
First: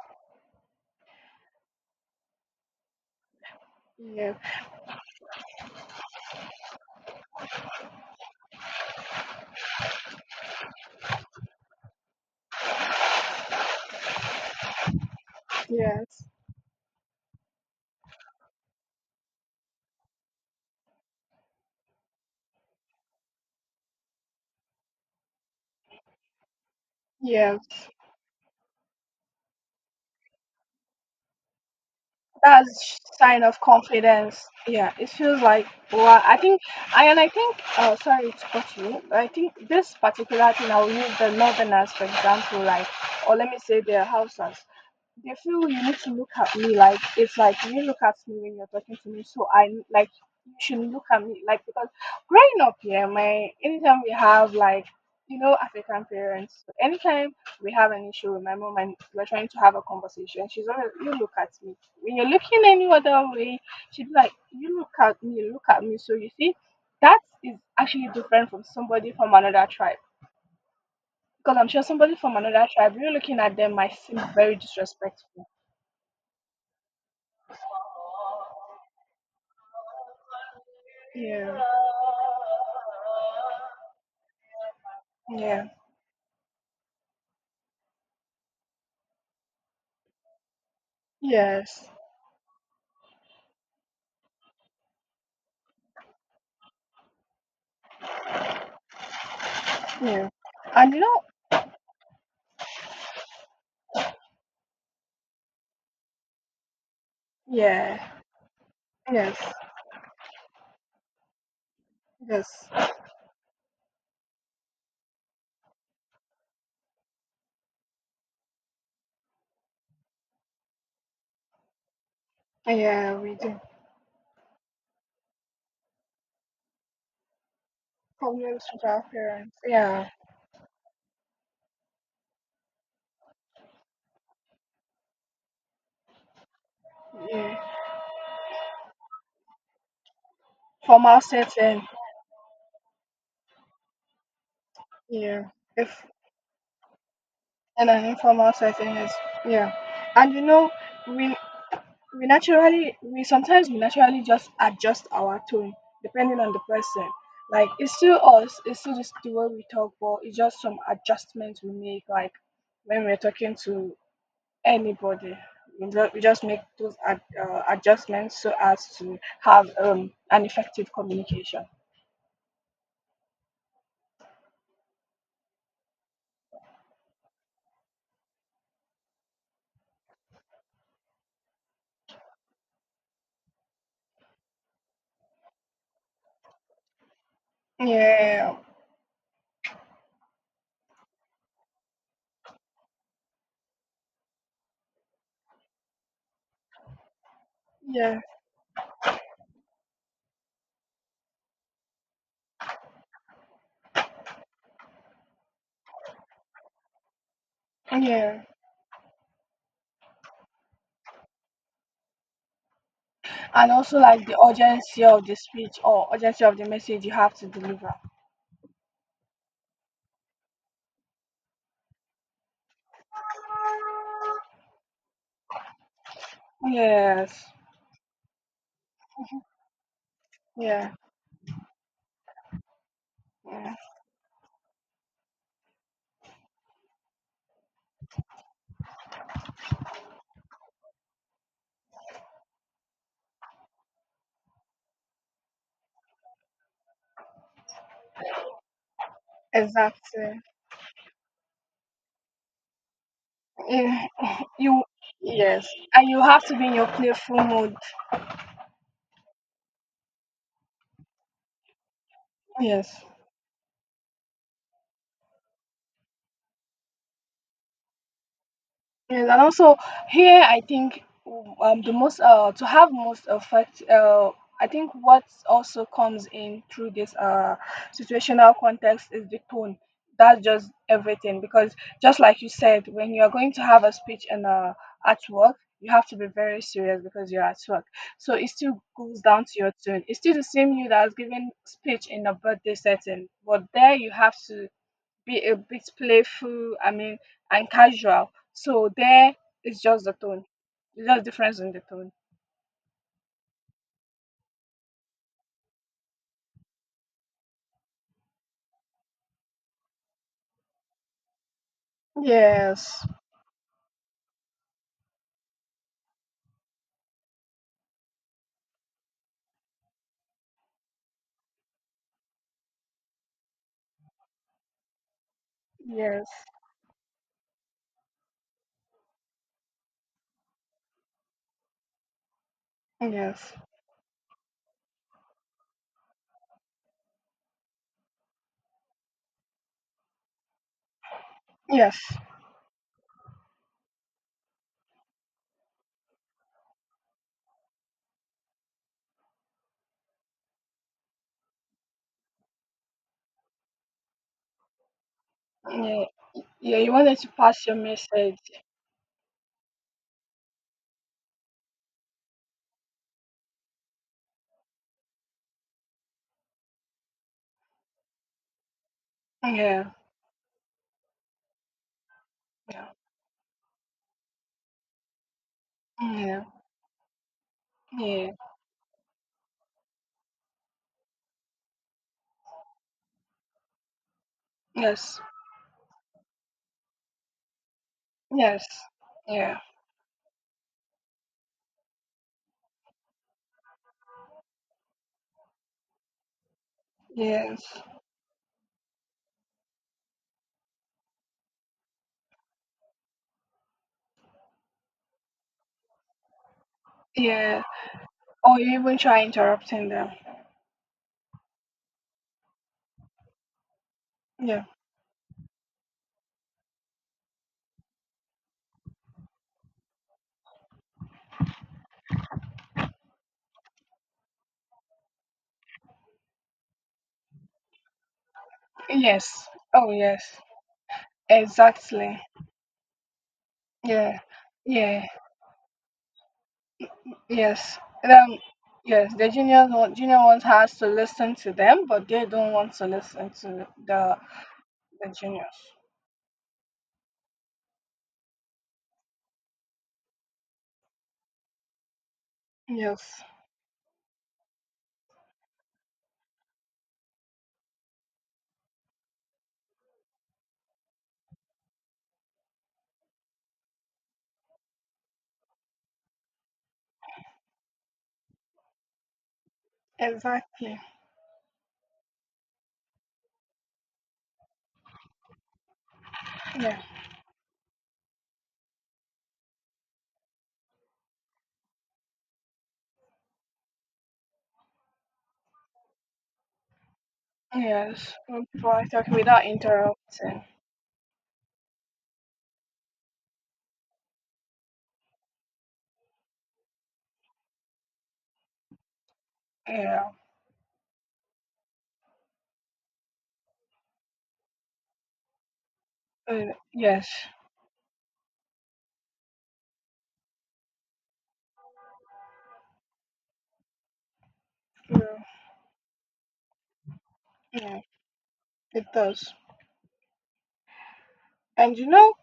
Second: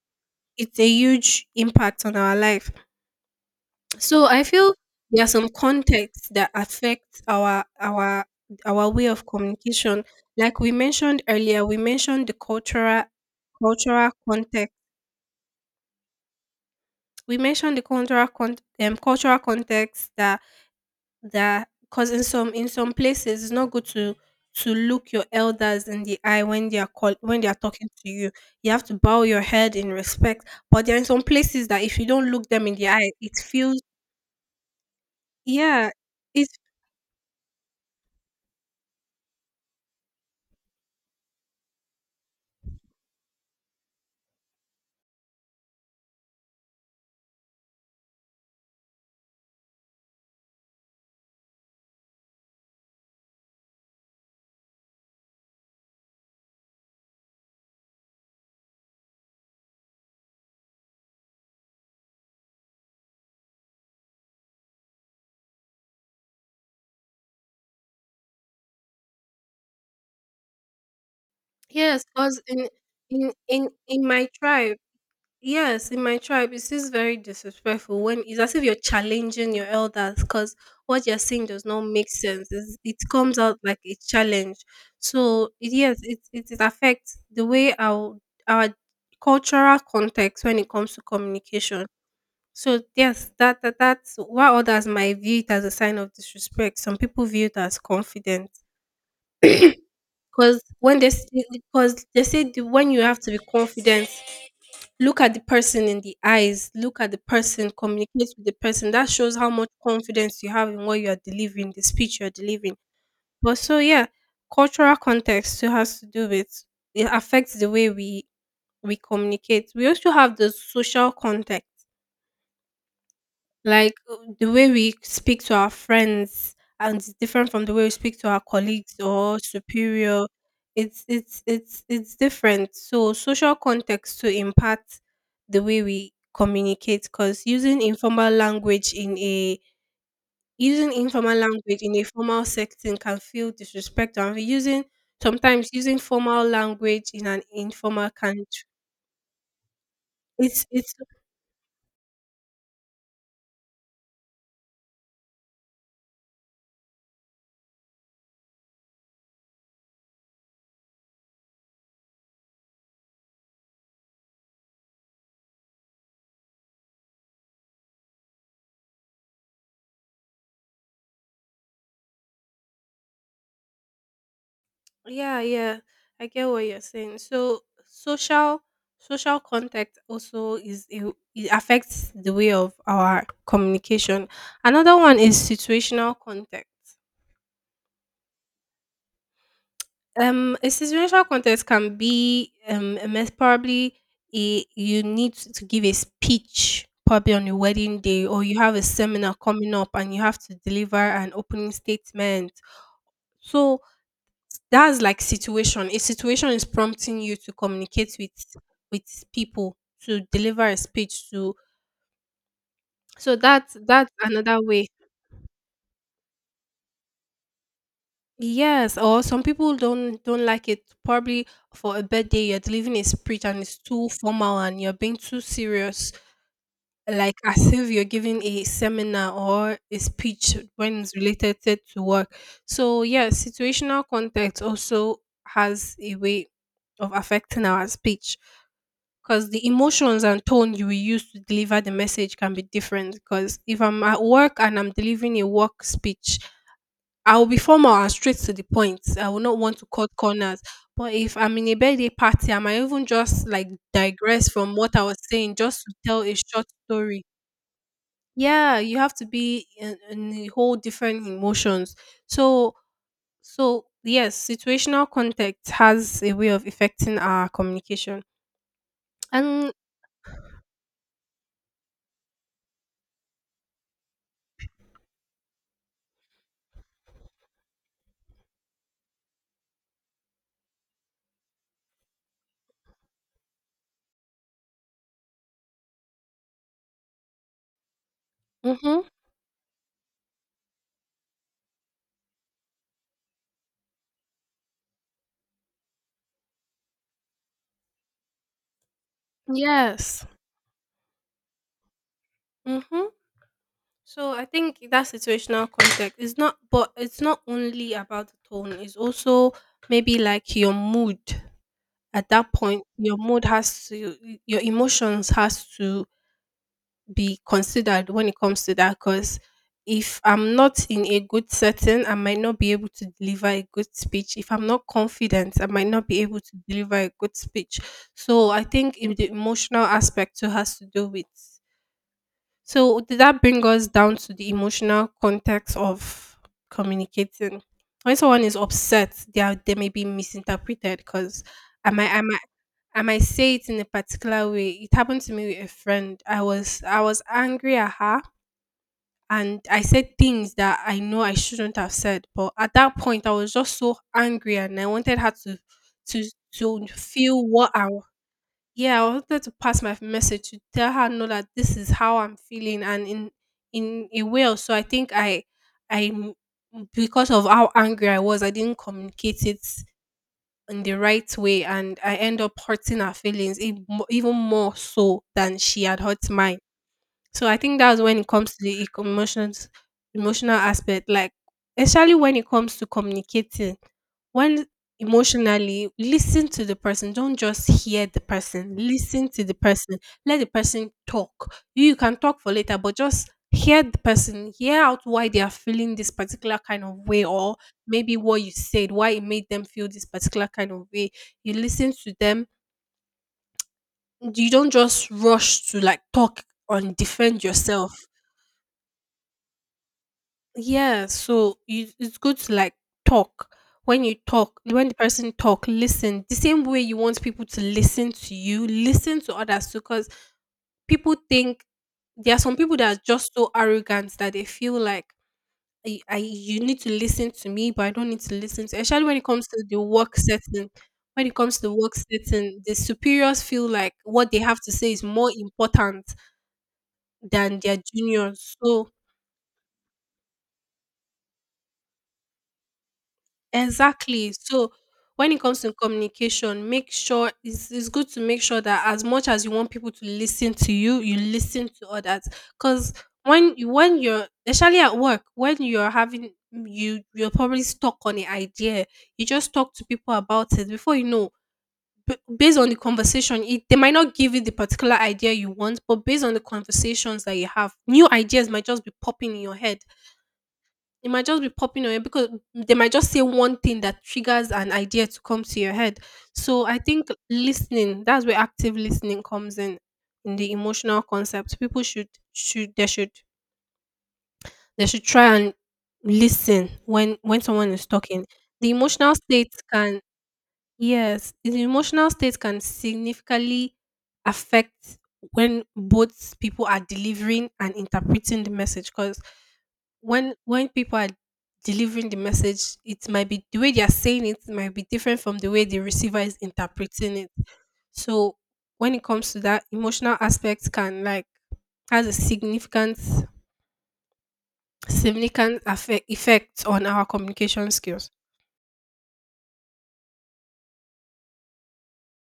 it's a huge impact on our life. So Yeah. I feel there are some contexts that affect our way of communication. Like we mentioned earlier, we mentioned the cultural context. Yes. We mentioned the cultural cultural context, that that because in some places it's not good to look your elders in the eye when they are when they are Yeah. talking to you. You have to bow your head in respect. But there are some places that if you don't look them in the That's eye, it sign of feels, confidence. Yeah. It feels like, yeah, well, I it, think I think sorry to cut you. I think this particular thing I'll use the northerners for example, like or let me say their houses. They feel you need to look at me, like it's like you look at me when you're talking to me, so I like you should look at me like because growing up here, my anytime we have like you know African parents, anytime we have an issue with my mom and we're trying to have a conversation, she's always you look at me when you're looking any other way. She'd be like you look at me, look at me. So you see that is actually different from somebody from another tribe because I'm sure yes, somebody from cause another tribe, you looking at them might in seem my very tribe, disrespectful. yes, in my tribe, it is very disrespectful, when it's as if you're challenging your elders, cause what you're saying Yeah. does not make sense. It's it comes out like a challenge. So, Yeah. it yes, it affects the way our cultural context when it comes to communication. Yes. So yes, that's while others might view it as a sign of disrespect, some people view it as confidence. Yeah. 'Cause And when you they know, cause they say the, when you have to be confident, look at the person in the eyes, look at the person, yeah. communicate with the person. That shows Yes. how much confidence you have in what you are delivering, the speech you're Yes. delivering. But so yeah, cultural context still has to do with, it affects the way we communicate. We also have the social context. Yeah, we do. Like the way we speak to our friends, and it's different from the way we speak to our Problems with colleagues our or parents. Yeah. superior. It's different. So social context to impact the way we communicate, because Yeah. using informal language in a, using Formal informal language setting. in a formal setting can feel disrespectful, and using Yeah. sometimes using If formal language in an in an informal can, informal setting is yeah. And you it's know, it's we we sometimes we naturally just adjust our tone depending on the person. Like it's still us, it's still just the way we talk, but it's just some adjustments we make like when we're talking to anybody. We just make those adjustments so as to have an effective communication. yeah, yeah. I get what you're saying. So social contact also is a, it affects the way of our communication. Another one is situational context. Yeah, A situational context can be, a mess probably, a, you need to give a speech probably on a wedding yeah, day, or you have a seminar coming up and you have to deliver an opening statement. So that's like situation. A situation is prompting you to communicate yeah. with people, to deliver a speech to, so And also that's like the another way. urgency of the speech or urgency of the message you have to deliver. Yes, or some people don't like it. Probably for a birthday, you're delivering a speech and it's too formal and you're being too serious, like Yes, as if you're giving a seminar or a speech yeah, when it's related to work. So yeah, yeah. situational context also has a way of affecting our speech. Because the emotions and tone you will use to deliver the message can be different. Because if I'm at work and I'm delivering a work speech, I will be formal and straight to the point. I will not want to cut Exactly. corners. But if I'm in a birthday party, I might even just like Yeah. [LAUGHS] digress from You, what I was saying yes. just to And you tell a have to short be in your story. playful mood. Yeah, you have to be in a whole different emotions. So, Yes. so yes, situational context has a way of affecting our communication. Yes, and And also here I think the most to have most effect I think what also comes in through this situational context is the tone. That's just everything because just like you said, when you are going to have a speech and at work, you have to be very serious because you're at work. So it still mm-hmm, goes down to your tone. It's still the same you that's giving speech in a birthday setting, but there you have to be a bit playful, I mean, and casual. So there is just the yes. tone, just difference in the tone. Mm-hmm. So I think that situational context is not, but it's not only about the tone. It's also maybe like your mood at that point. Yes, Your mood has to, your emotions has to be considered when it comes to that. Because if I'm not in a good setting, I might not be able to deliver a good speech. If I'm not confident, I might not be yes, able to deliver a good speech. So I think if the emotional aspect too has to do with, so did that yes, bring us down to the emotional context of communicating? When someone is upset, they are, they may be misinterpreted because I yes. might I might I might say it in a particular way. It happened to me with a friend. I was angry at her and I said things that I know I shouldn't have said. But at that point I was just so angry and I wanted her to Yeah, to yeah. to You wanted to feel pass what your I message. Yeah, I wanted to pass my message, to tell her no, that this is how I'm feeling. And in a way also I think I m- because of how angry I was, I didn't communicate it Yeah, in the right way and I end up yeah, hurting her feelings even more so than she had hurt yeah, mine. So I think that's when it yeah. comes to the emotions, emotional aspect, like especially when it comes to communicating, when Yes, emotionally listen to the person. Don't just hear the yes, person, listen to the yeah, person, let the person talk. You can talk for later, but just hear the person, hear out why they are feeling this particular kind of way, or yes, maybe what you said, why it made them feel this particular kind of way. You listen to them. You don't just rush to like talk and defend yeah. yourself. Or you even try interrupting them. Yeah, so it's good to like talk. When you talk, Yeah. when the person talk, listen. The same way you want people to listen to you, listen to others too. Because people think, there are some people that are just so arrogant that they feel like I you need to listen to me, but I don't need to listen to. Especially when it comes Yes. to the Oh, work yes. setting. When it comes to the work Exactly. setting, the superiors feel like Yeah. what they have to say is Yeah. more important than their Yes. Um, juniors. So yes, the juniors want junior ones has to listen to them, but they don't want to listen to the exactly. So the when it juniors. comes to communication, make sure it's good to make sure that as much as you want people to listen to you, you listen to others. Because Yes, when you're especially at work, when you're having you're probably stuck on an idea, you just talk to people about it before you know. Based on the conversation, they might not give you the particular idea you want, but based on the conversations that you have, new ideas might just be popping in your head. exactly. It might just be popping on you because they might just say one thing that triggers an idea to come to your head. So Yeah. I think listening, that's where active listening comes in the emotional concept. People should try and listen when someone is Yes. talking. When The people are talking emotional without state can interrupting. Yes, the emotional state can significantly affect when both people are delivering and interpreting the message. Because Yeah. when people are delivering the message, it might be, the way they are saying it might be different from the way the receiver is Yes. interpreting it. So when it comes to that, emotional aspect can like has a significant Yeah. significant affect, effect on our communication Yeah. skills. It does. And you know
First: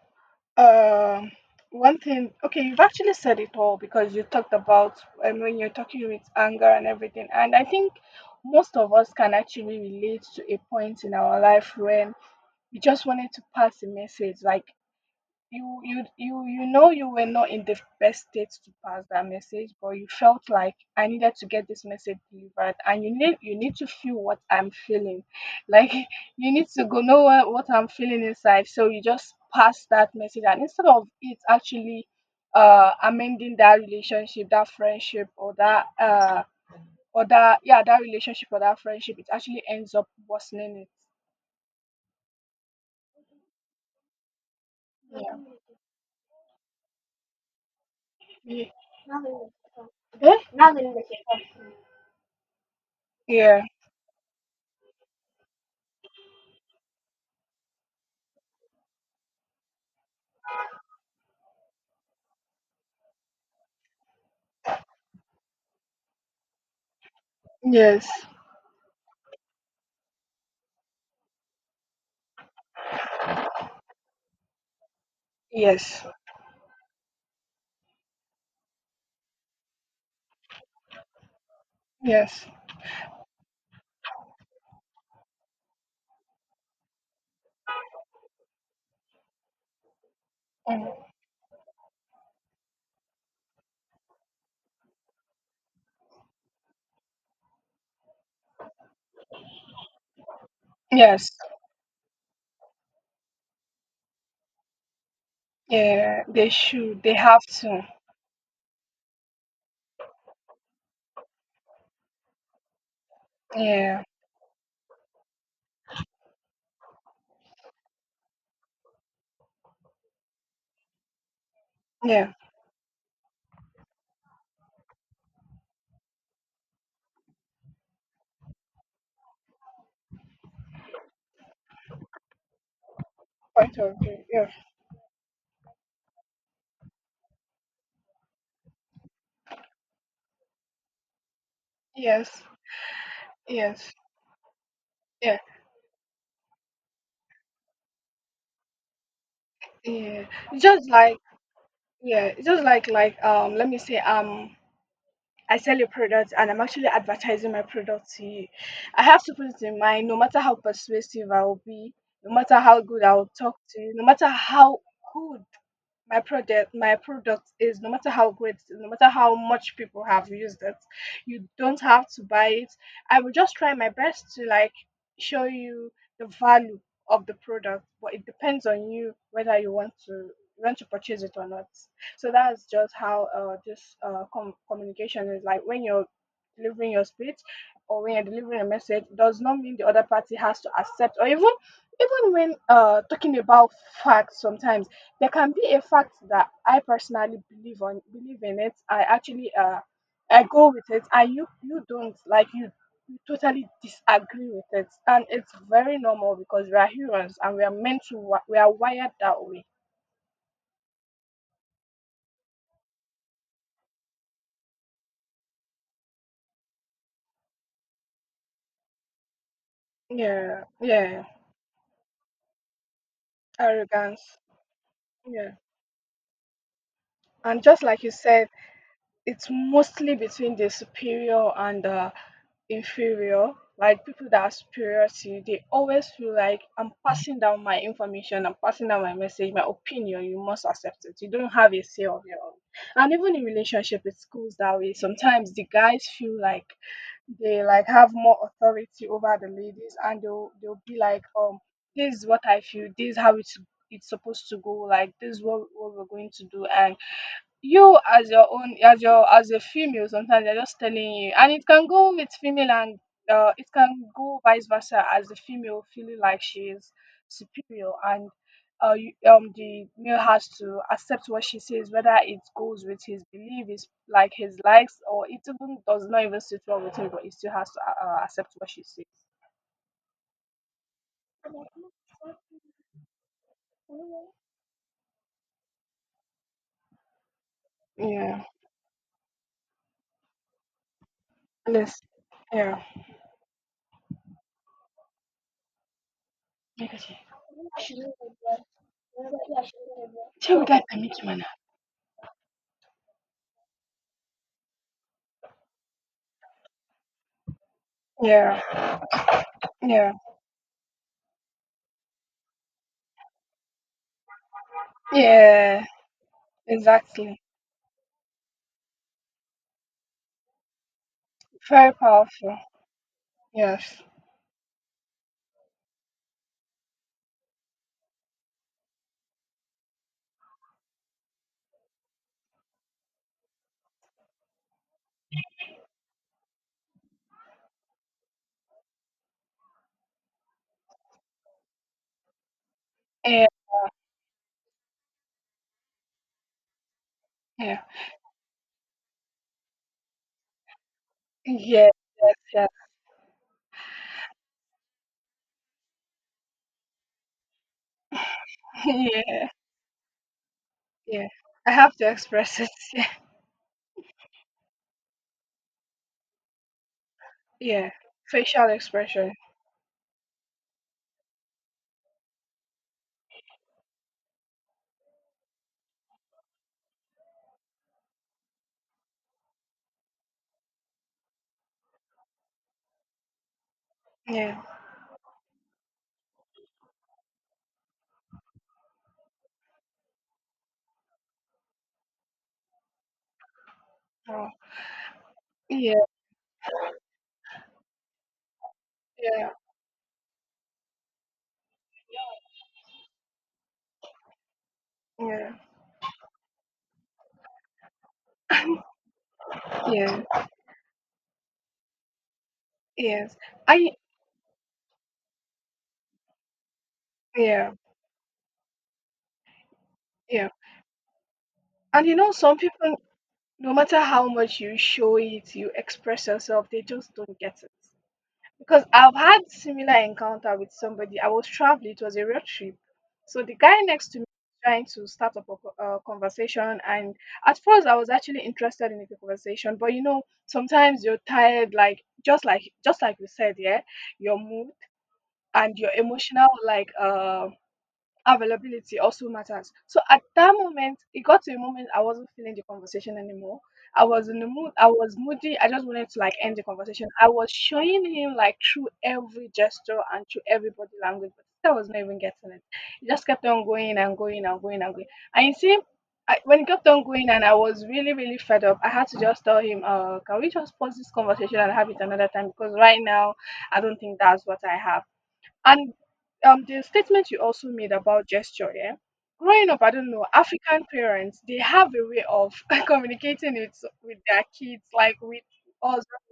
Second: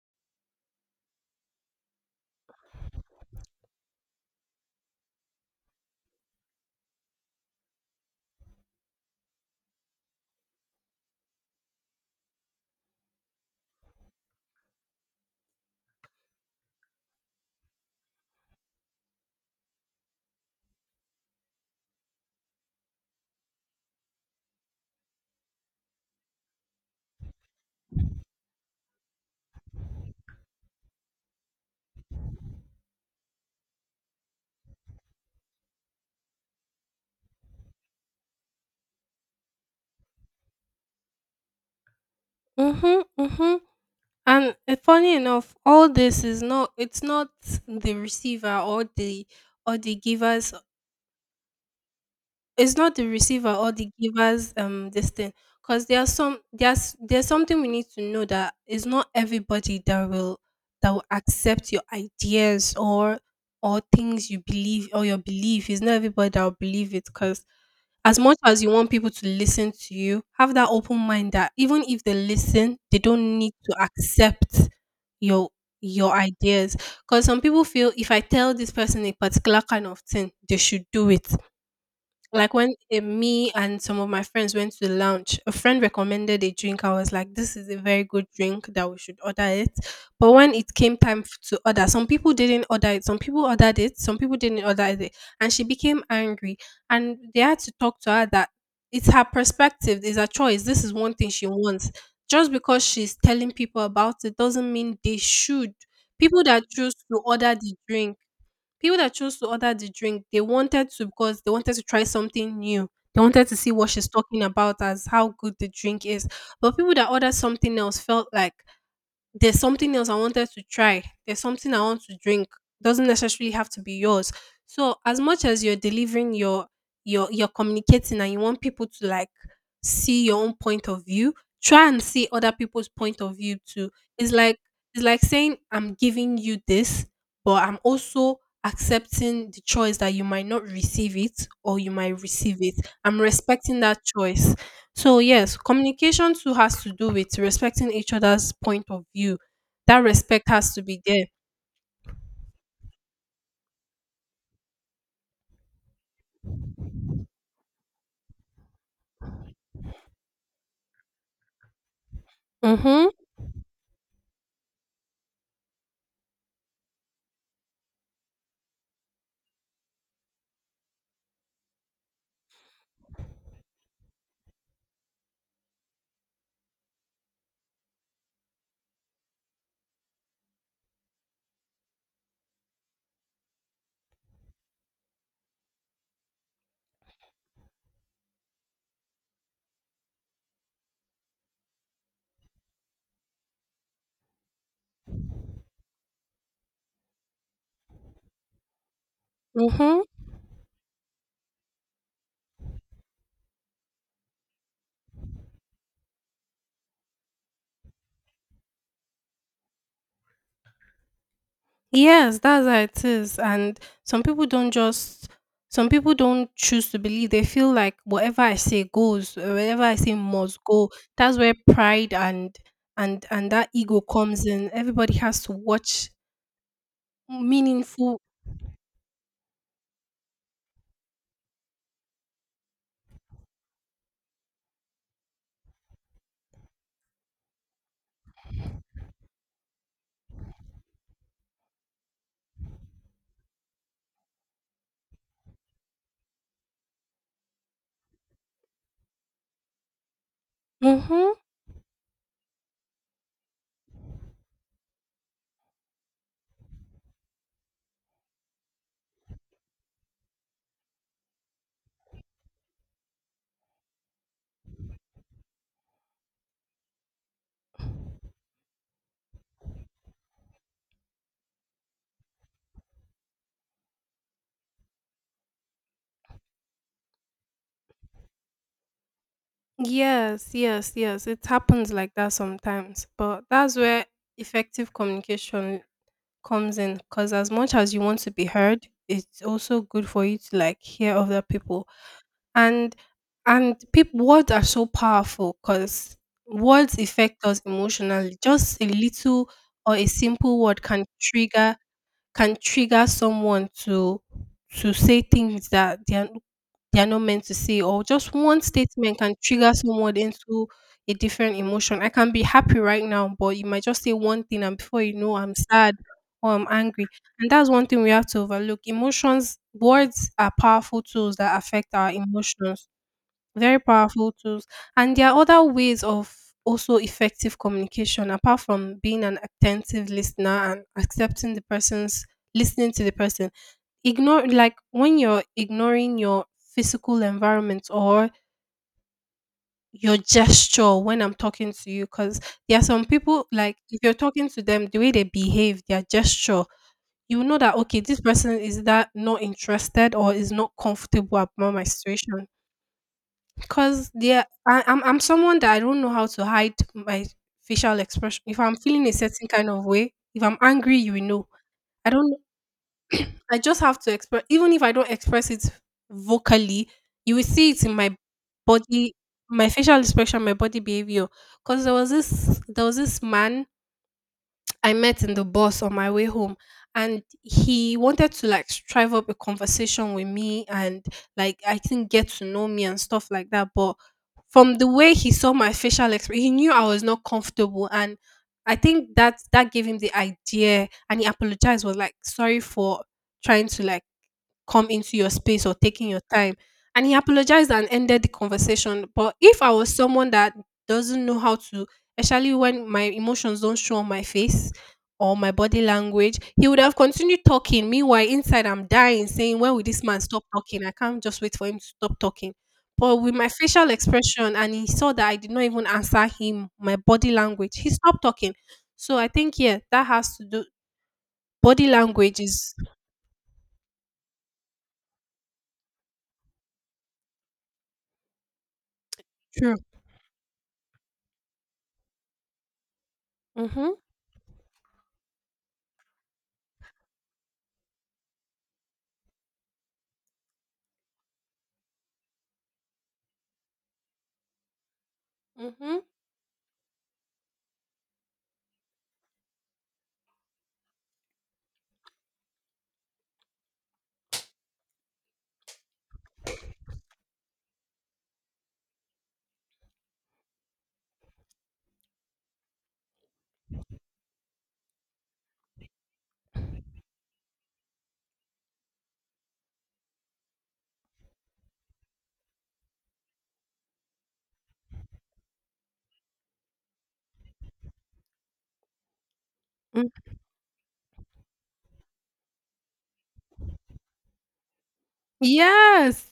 Um, one thing, okay, you've actually said it all because you talked about, I mean, you're talking with anger and everything. And I think most of us can actually relate to a point in our life when we just wanted to pass a message. Like, you know you were not in the best state to pass that message, but you felt like I needed to get this message delivered and you need to feel what I'm feeling, like [LAUGHS] you need to go know what I'm feeling inside. So you just pass that message and instead of it actually amending that relationship that friendship or that yeah that relationship or that friendship, it actually ends up worsening it. Mhm, mhm. And funny enough, all this is not, the receiver Yeah. or the giver's... Eh? It's not the receiver Yeah. or the giver's this thing. Because there's something we need to know, that it's not everybody that will accept your ideas or things you believe or your belief. It's not everybody that will believe it. Because Yes. as much as you want people to listen to you, have that open mind that even if they listen, they don't need to accept your Yes. your ideas. Because some people feel, if I tell this person a particular kind of thing, they should do it. Yes. Like when me and some of my friends went to the lounge, a friend recommended a drink. I was like, this is a very good drink, that we should order it. But when it Mm. came time to order, some people didn't order it. Some people ordered it. Some people didn't order it. And she became angry. And they had to talk to her that it's her perspective, it's her choice. This is one thing Yes. she wants. Just because she's telling people about it doesn't mean they should. Yeah. People They that choose should. They to have order the to. drink People that chose to order the drink, they wanted to because they wanted to try something new. They wanted to see what Yeah. she's talking about, as how good the drink is. But people that ordered something else felt like, there's something else I wanted to try. There's something I want to Yeah. drink. Doesn't necessarily have to be yours. So as much as you're delivering your you're communicating and you want people to like see your own point of view, try and see other people's point of view Quite too. agree. It's Yeah. like, it's like saying, I'm giving you this, but I'm also accepting the choice that you might not receive it or you might Yes. receive it. I'm respecting Yes. that choice. So Yeah. yes, communication too has to do with respecting each other's point of view. That Yeah. respect has to Just be like there. yeah. Just like like. Let me say, I sell a product and I'm actually advertising my product to you. I have to put it in mind. No matter how persuasive I will be, no matter how good Mm-hmm, I will talk to you, no matter how good my product is, no matter how great it is, no matter how much people have used it, you don't have to buy it. I will just try my best to like show you the value of the product, but it depends on you whether you want to purchase it or not. So that's just how this communication is, like when you're delivering your speech or when you're delivering a message does not mean the other party has to accept. Or even when talking about facts sometimes, there can be a fact that I personally believe in it. I actually mm-hmm. I go with it and you don't like you totally disagree with it, and it's very normal because we are humans and we are meant to we are wired that way. Yes, that's how it is. And some people don't just some people don't choose to believe. They feel like whatever I say goes, whatever I say must Yeah, go. yeah, That's where pride and that ego Arrogance. comes in. Everybody has to Yeah, watch and just like you meaningful. said, it's mostly between the superior and the inferior. Like people that are superior to you, they always feel like I'm passing down my information, I'm passing down my message, my opinion, you must accept it, you don't have a say of your own. And even in relationship it goes that way. Sometimes the guys feel like they like have more authority over the ladies, and they'll be like Mm-hmm. This is what I feel, this is how it's supposed to go, like this is what we're going to do. And you as your own, as a female, sometimes they're just telling you, and it can go with female and it can go vice versa, as the female feeling like she is superior, and the male has to accept what she says, whether it goes with his likes or it even does not even sit well with him, but he still has to accept what she says. Yes, yes, yes. It happens like that sometimes. But that's where effective communication comes in. Because as much as you want to Yeah, be heard, it's also good for you to like hear other people. let's yeah And people, words are so powerful because yeah. words affect us emotionally. Just a little or a simple word can trigger someone to say things that they are not meant to say, or just Yeah. one statement can trigger Yeah. someone into a different emotion. I can be happy right now, but you might just say one thing and before you know, I'm Yeah. sad or I'm angry. Exactly. And that's one thing we have to overlook. Emotions, words are powerful tools that affect Very our powerful. emotions. Very Yes. powerful tools. And there are other ways of also effective communication apart from being an attentive listener and accepting the person's, listening to the person. Ignore, like when you're ignoring your physical environment or your gesture when I'm talking to you. Because there are some people, Yeah. like if you're talking to them, the way they behave, their gesture, you know that Yeah. okay, this person is that not interested or is not comfortable about my yeah, Yes. situation. Yes. Cause there, I'm someone that I don't know how to hide my facial expression. If I'm [LAUGHS] feeling a certain Yeah. kind of way, if I'm angry, you will Yeah. know. I have I to don't. express it. [LAUGHS] I just have to express. Even if I don't express it vocally, you will see Yeah. it Yeah. in my Facial body, expression. my facial expression, my body behavior. Cause there was this man I met in the bus on my way home, and he wanted to like strive up a conversation with me and like I think get to know me and stuff like that. But Yeah. from the way he saw my facial expression, he knew I was not comfortable, and I think that that gave him the idea and he apologized, was like sorry for trying to like Oh. come into your space or Yeah. taking your time. And he apologized and ended the conversation. But Yeah. if I was someone that doesn't know how to, especially when my emotions don't show on my face or my Yeah. body language, he would have continued talking. Meanwhile, inside I'm dying, saying, when will this man Yeah. stop talking? I can't just wait for him to stop talking. But with Yes. my facial I. expression, and he saw that I did not even answer him, my body language, Yeah. he stopped talking. So I think, yeah, that has to Yeah. do, body And you know, language some is people, no matter how much you show it, you express yourself, they just don't get it. Because I've had true. similar encounter with somebody. I was traveling, it was a road trip. So the guy Mm-hmm, next to me was trying to start up a conversation, and at first I was actually interested in the conversation, but you know, sometimes you're tired, like just like we said, yeah, your mood and your mm-hmm. emotional like availability also matters. So at that moment, it got to a moment I wasn't feeling the conversation anymore. I was in the mood, I was moody. I just wanted to like end the conversation. I was showing him like through every gesture and through every body language, but I was not even getting it. It just kept on going and going and going and going. And you see, I, when it kept on going and I was really, really fed up, I had to just tell him, can we just pause this conversation and have it another time? Because right now, I don't think that's what I have. And the statement you also made about gesture, yeah. Growing up, I don't know, African parents, they have a way of [LAUGHS] communicating it with their kids, like with us. Yes,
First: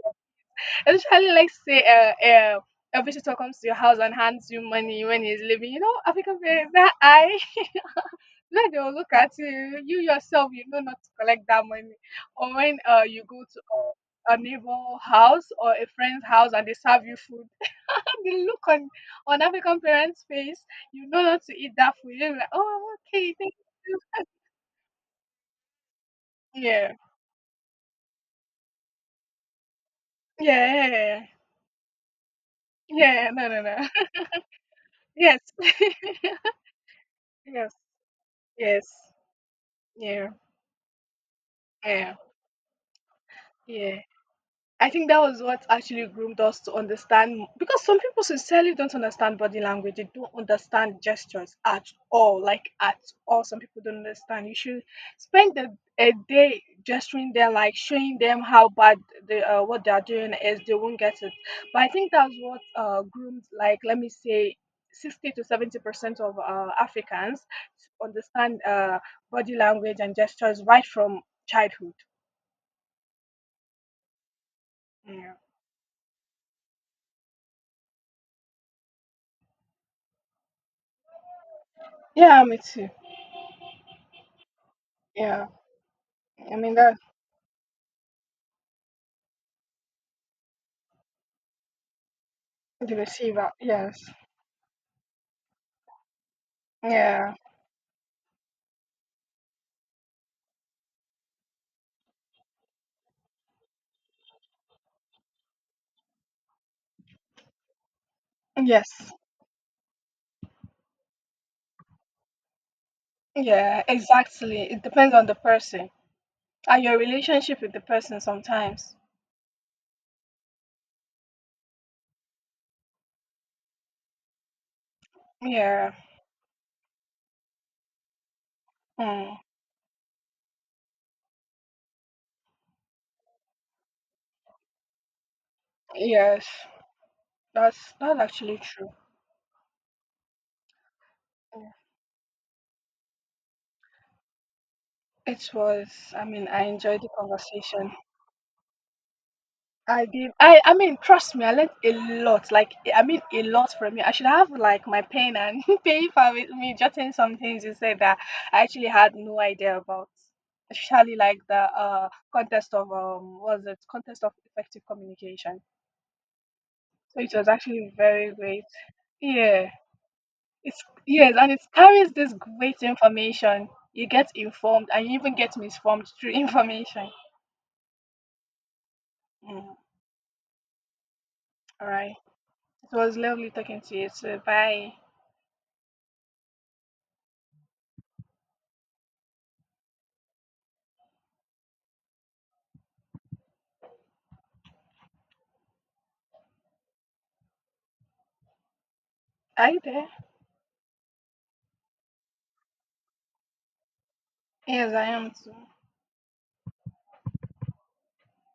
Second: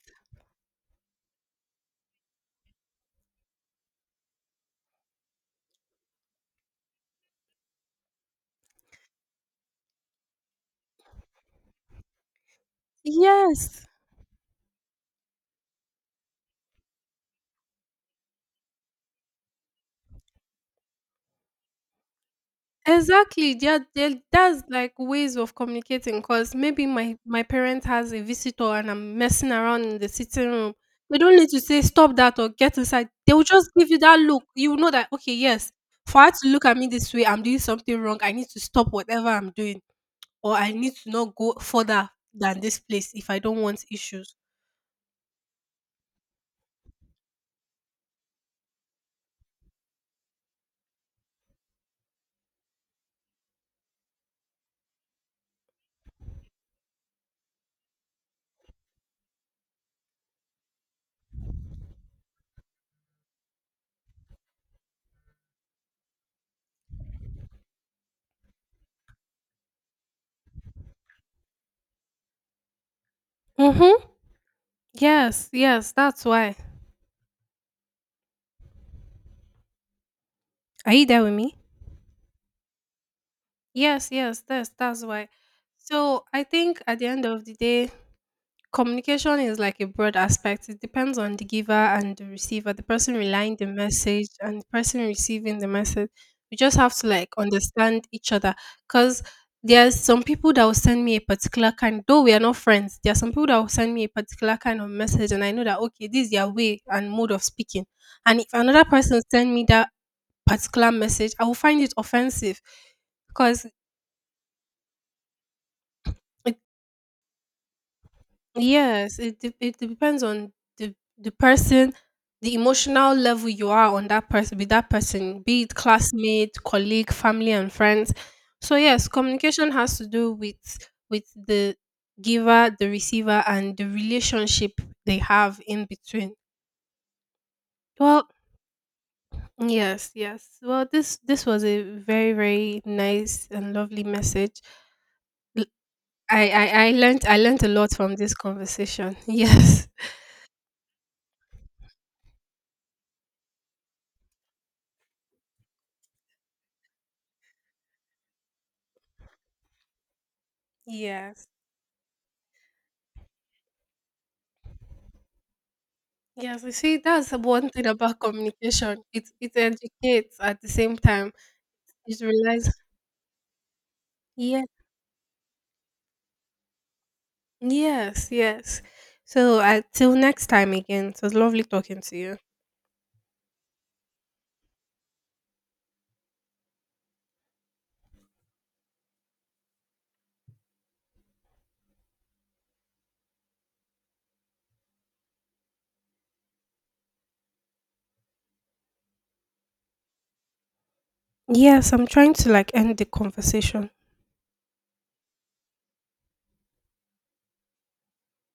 Especially, like say, a visitor comes to your house and hands you money when he's leaving. You know, African parents, that eye, [LAUGHS] then they will look at you. You yourself, you know not to collect that money. Or when you go to yes, a neighbor house or a friend's house and they serve you food, the look on African parents' face, you know not to eat that food. You're like, oh, okay, thank exactly. Yeah, you. there, that's like ways of communicating. Cause maybe Yeah, my parent has a visitor and I'm messing around in the sitting yeah, room. yeah. yeah, They yeah. don't need to say stop that or get inside. Yeah. They will No, no, just no. give you [LAUGHS] that look. You know that okay, Yes. yes, for her [LAUGHS] to look at me this way, I'm doing yes, something wrong. I need to stop yes. whatever I'm doing, Yeah, or I need to not go further yeah, than this place if I don't want yeah. issues. I think that was what actually groomed us to understand, because some people sincerely don't understand body language. They don't understand gestures at all. Like at all, some people don't understand. You should spend a day gesturing them, like showing them how bad they, what they are doing is. They won't get it. But I think that's what groomed, like let me say, 60 to 70% of Africans to understand body language and gestures right from childhood. Mhm. Yeah. Yes, yes, that's why. Are you there with me? Yeah, me too. Yes, yes, that's why. Yeah. So I I mean think that at the end of the day, communication is like a broad aspect. It depends on the giver and the receiver, the the person receiver, relying the yes. message and the person receiving the message. We just have to like Yeah. understand each other. Because there's some people that will send me a particular kind, though we are not friends, there are some people that will send me a particular kind of message and I know that okay, this is their way and mode of speaking. And if another Yes. person send me that particular message, I will find it offensive. Because Yeah, exactly. It depends on the person and your relationship with the person sometimes. yes, it depends on the person, the emotional level you are on that person, with that person, be it Yeah. classmate, colleague, family, and friends. So yes, Mm. communication has to do with the giver, the receiver, and the relationship they have in between. Yes. That's Well, actually true. yes, yes. Well, this was a very very nice and lovely message. It L- was, I mean, I I enjoyed the learned, I learned a lot conversation. from this conversation. [LAUGHS] Yes. I did. I mean, trust me, I learned a lot. Like I mean, a lot from you. I should have like my pen and [LAUGHS] paper with me, jotting some things you said that I actually had no idea about. Especially like Yes. the contest of what was it contest of effective communication. Yes, you see, So that's it was one thing actually about very great. communication. It Yeah, educates at the it's same time. yes, and it carries It this relies. great information. You get Yeah. informed and you even get misinformed through [LAUGHS] information. Yes. Yes. So Mm, till next time again. It was lovely all talking to right. you. It was lovely talking to you. So bye. Hi there. Yes, I'm trying to like end the conversation. Yes, I am too.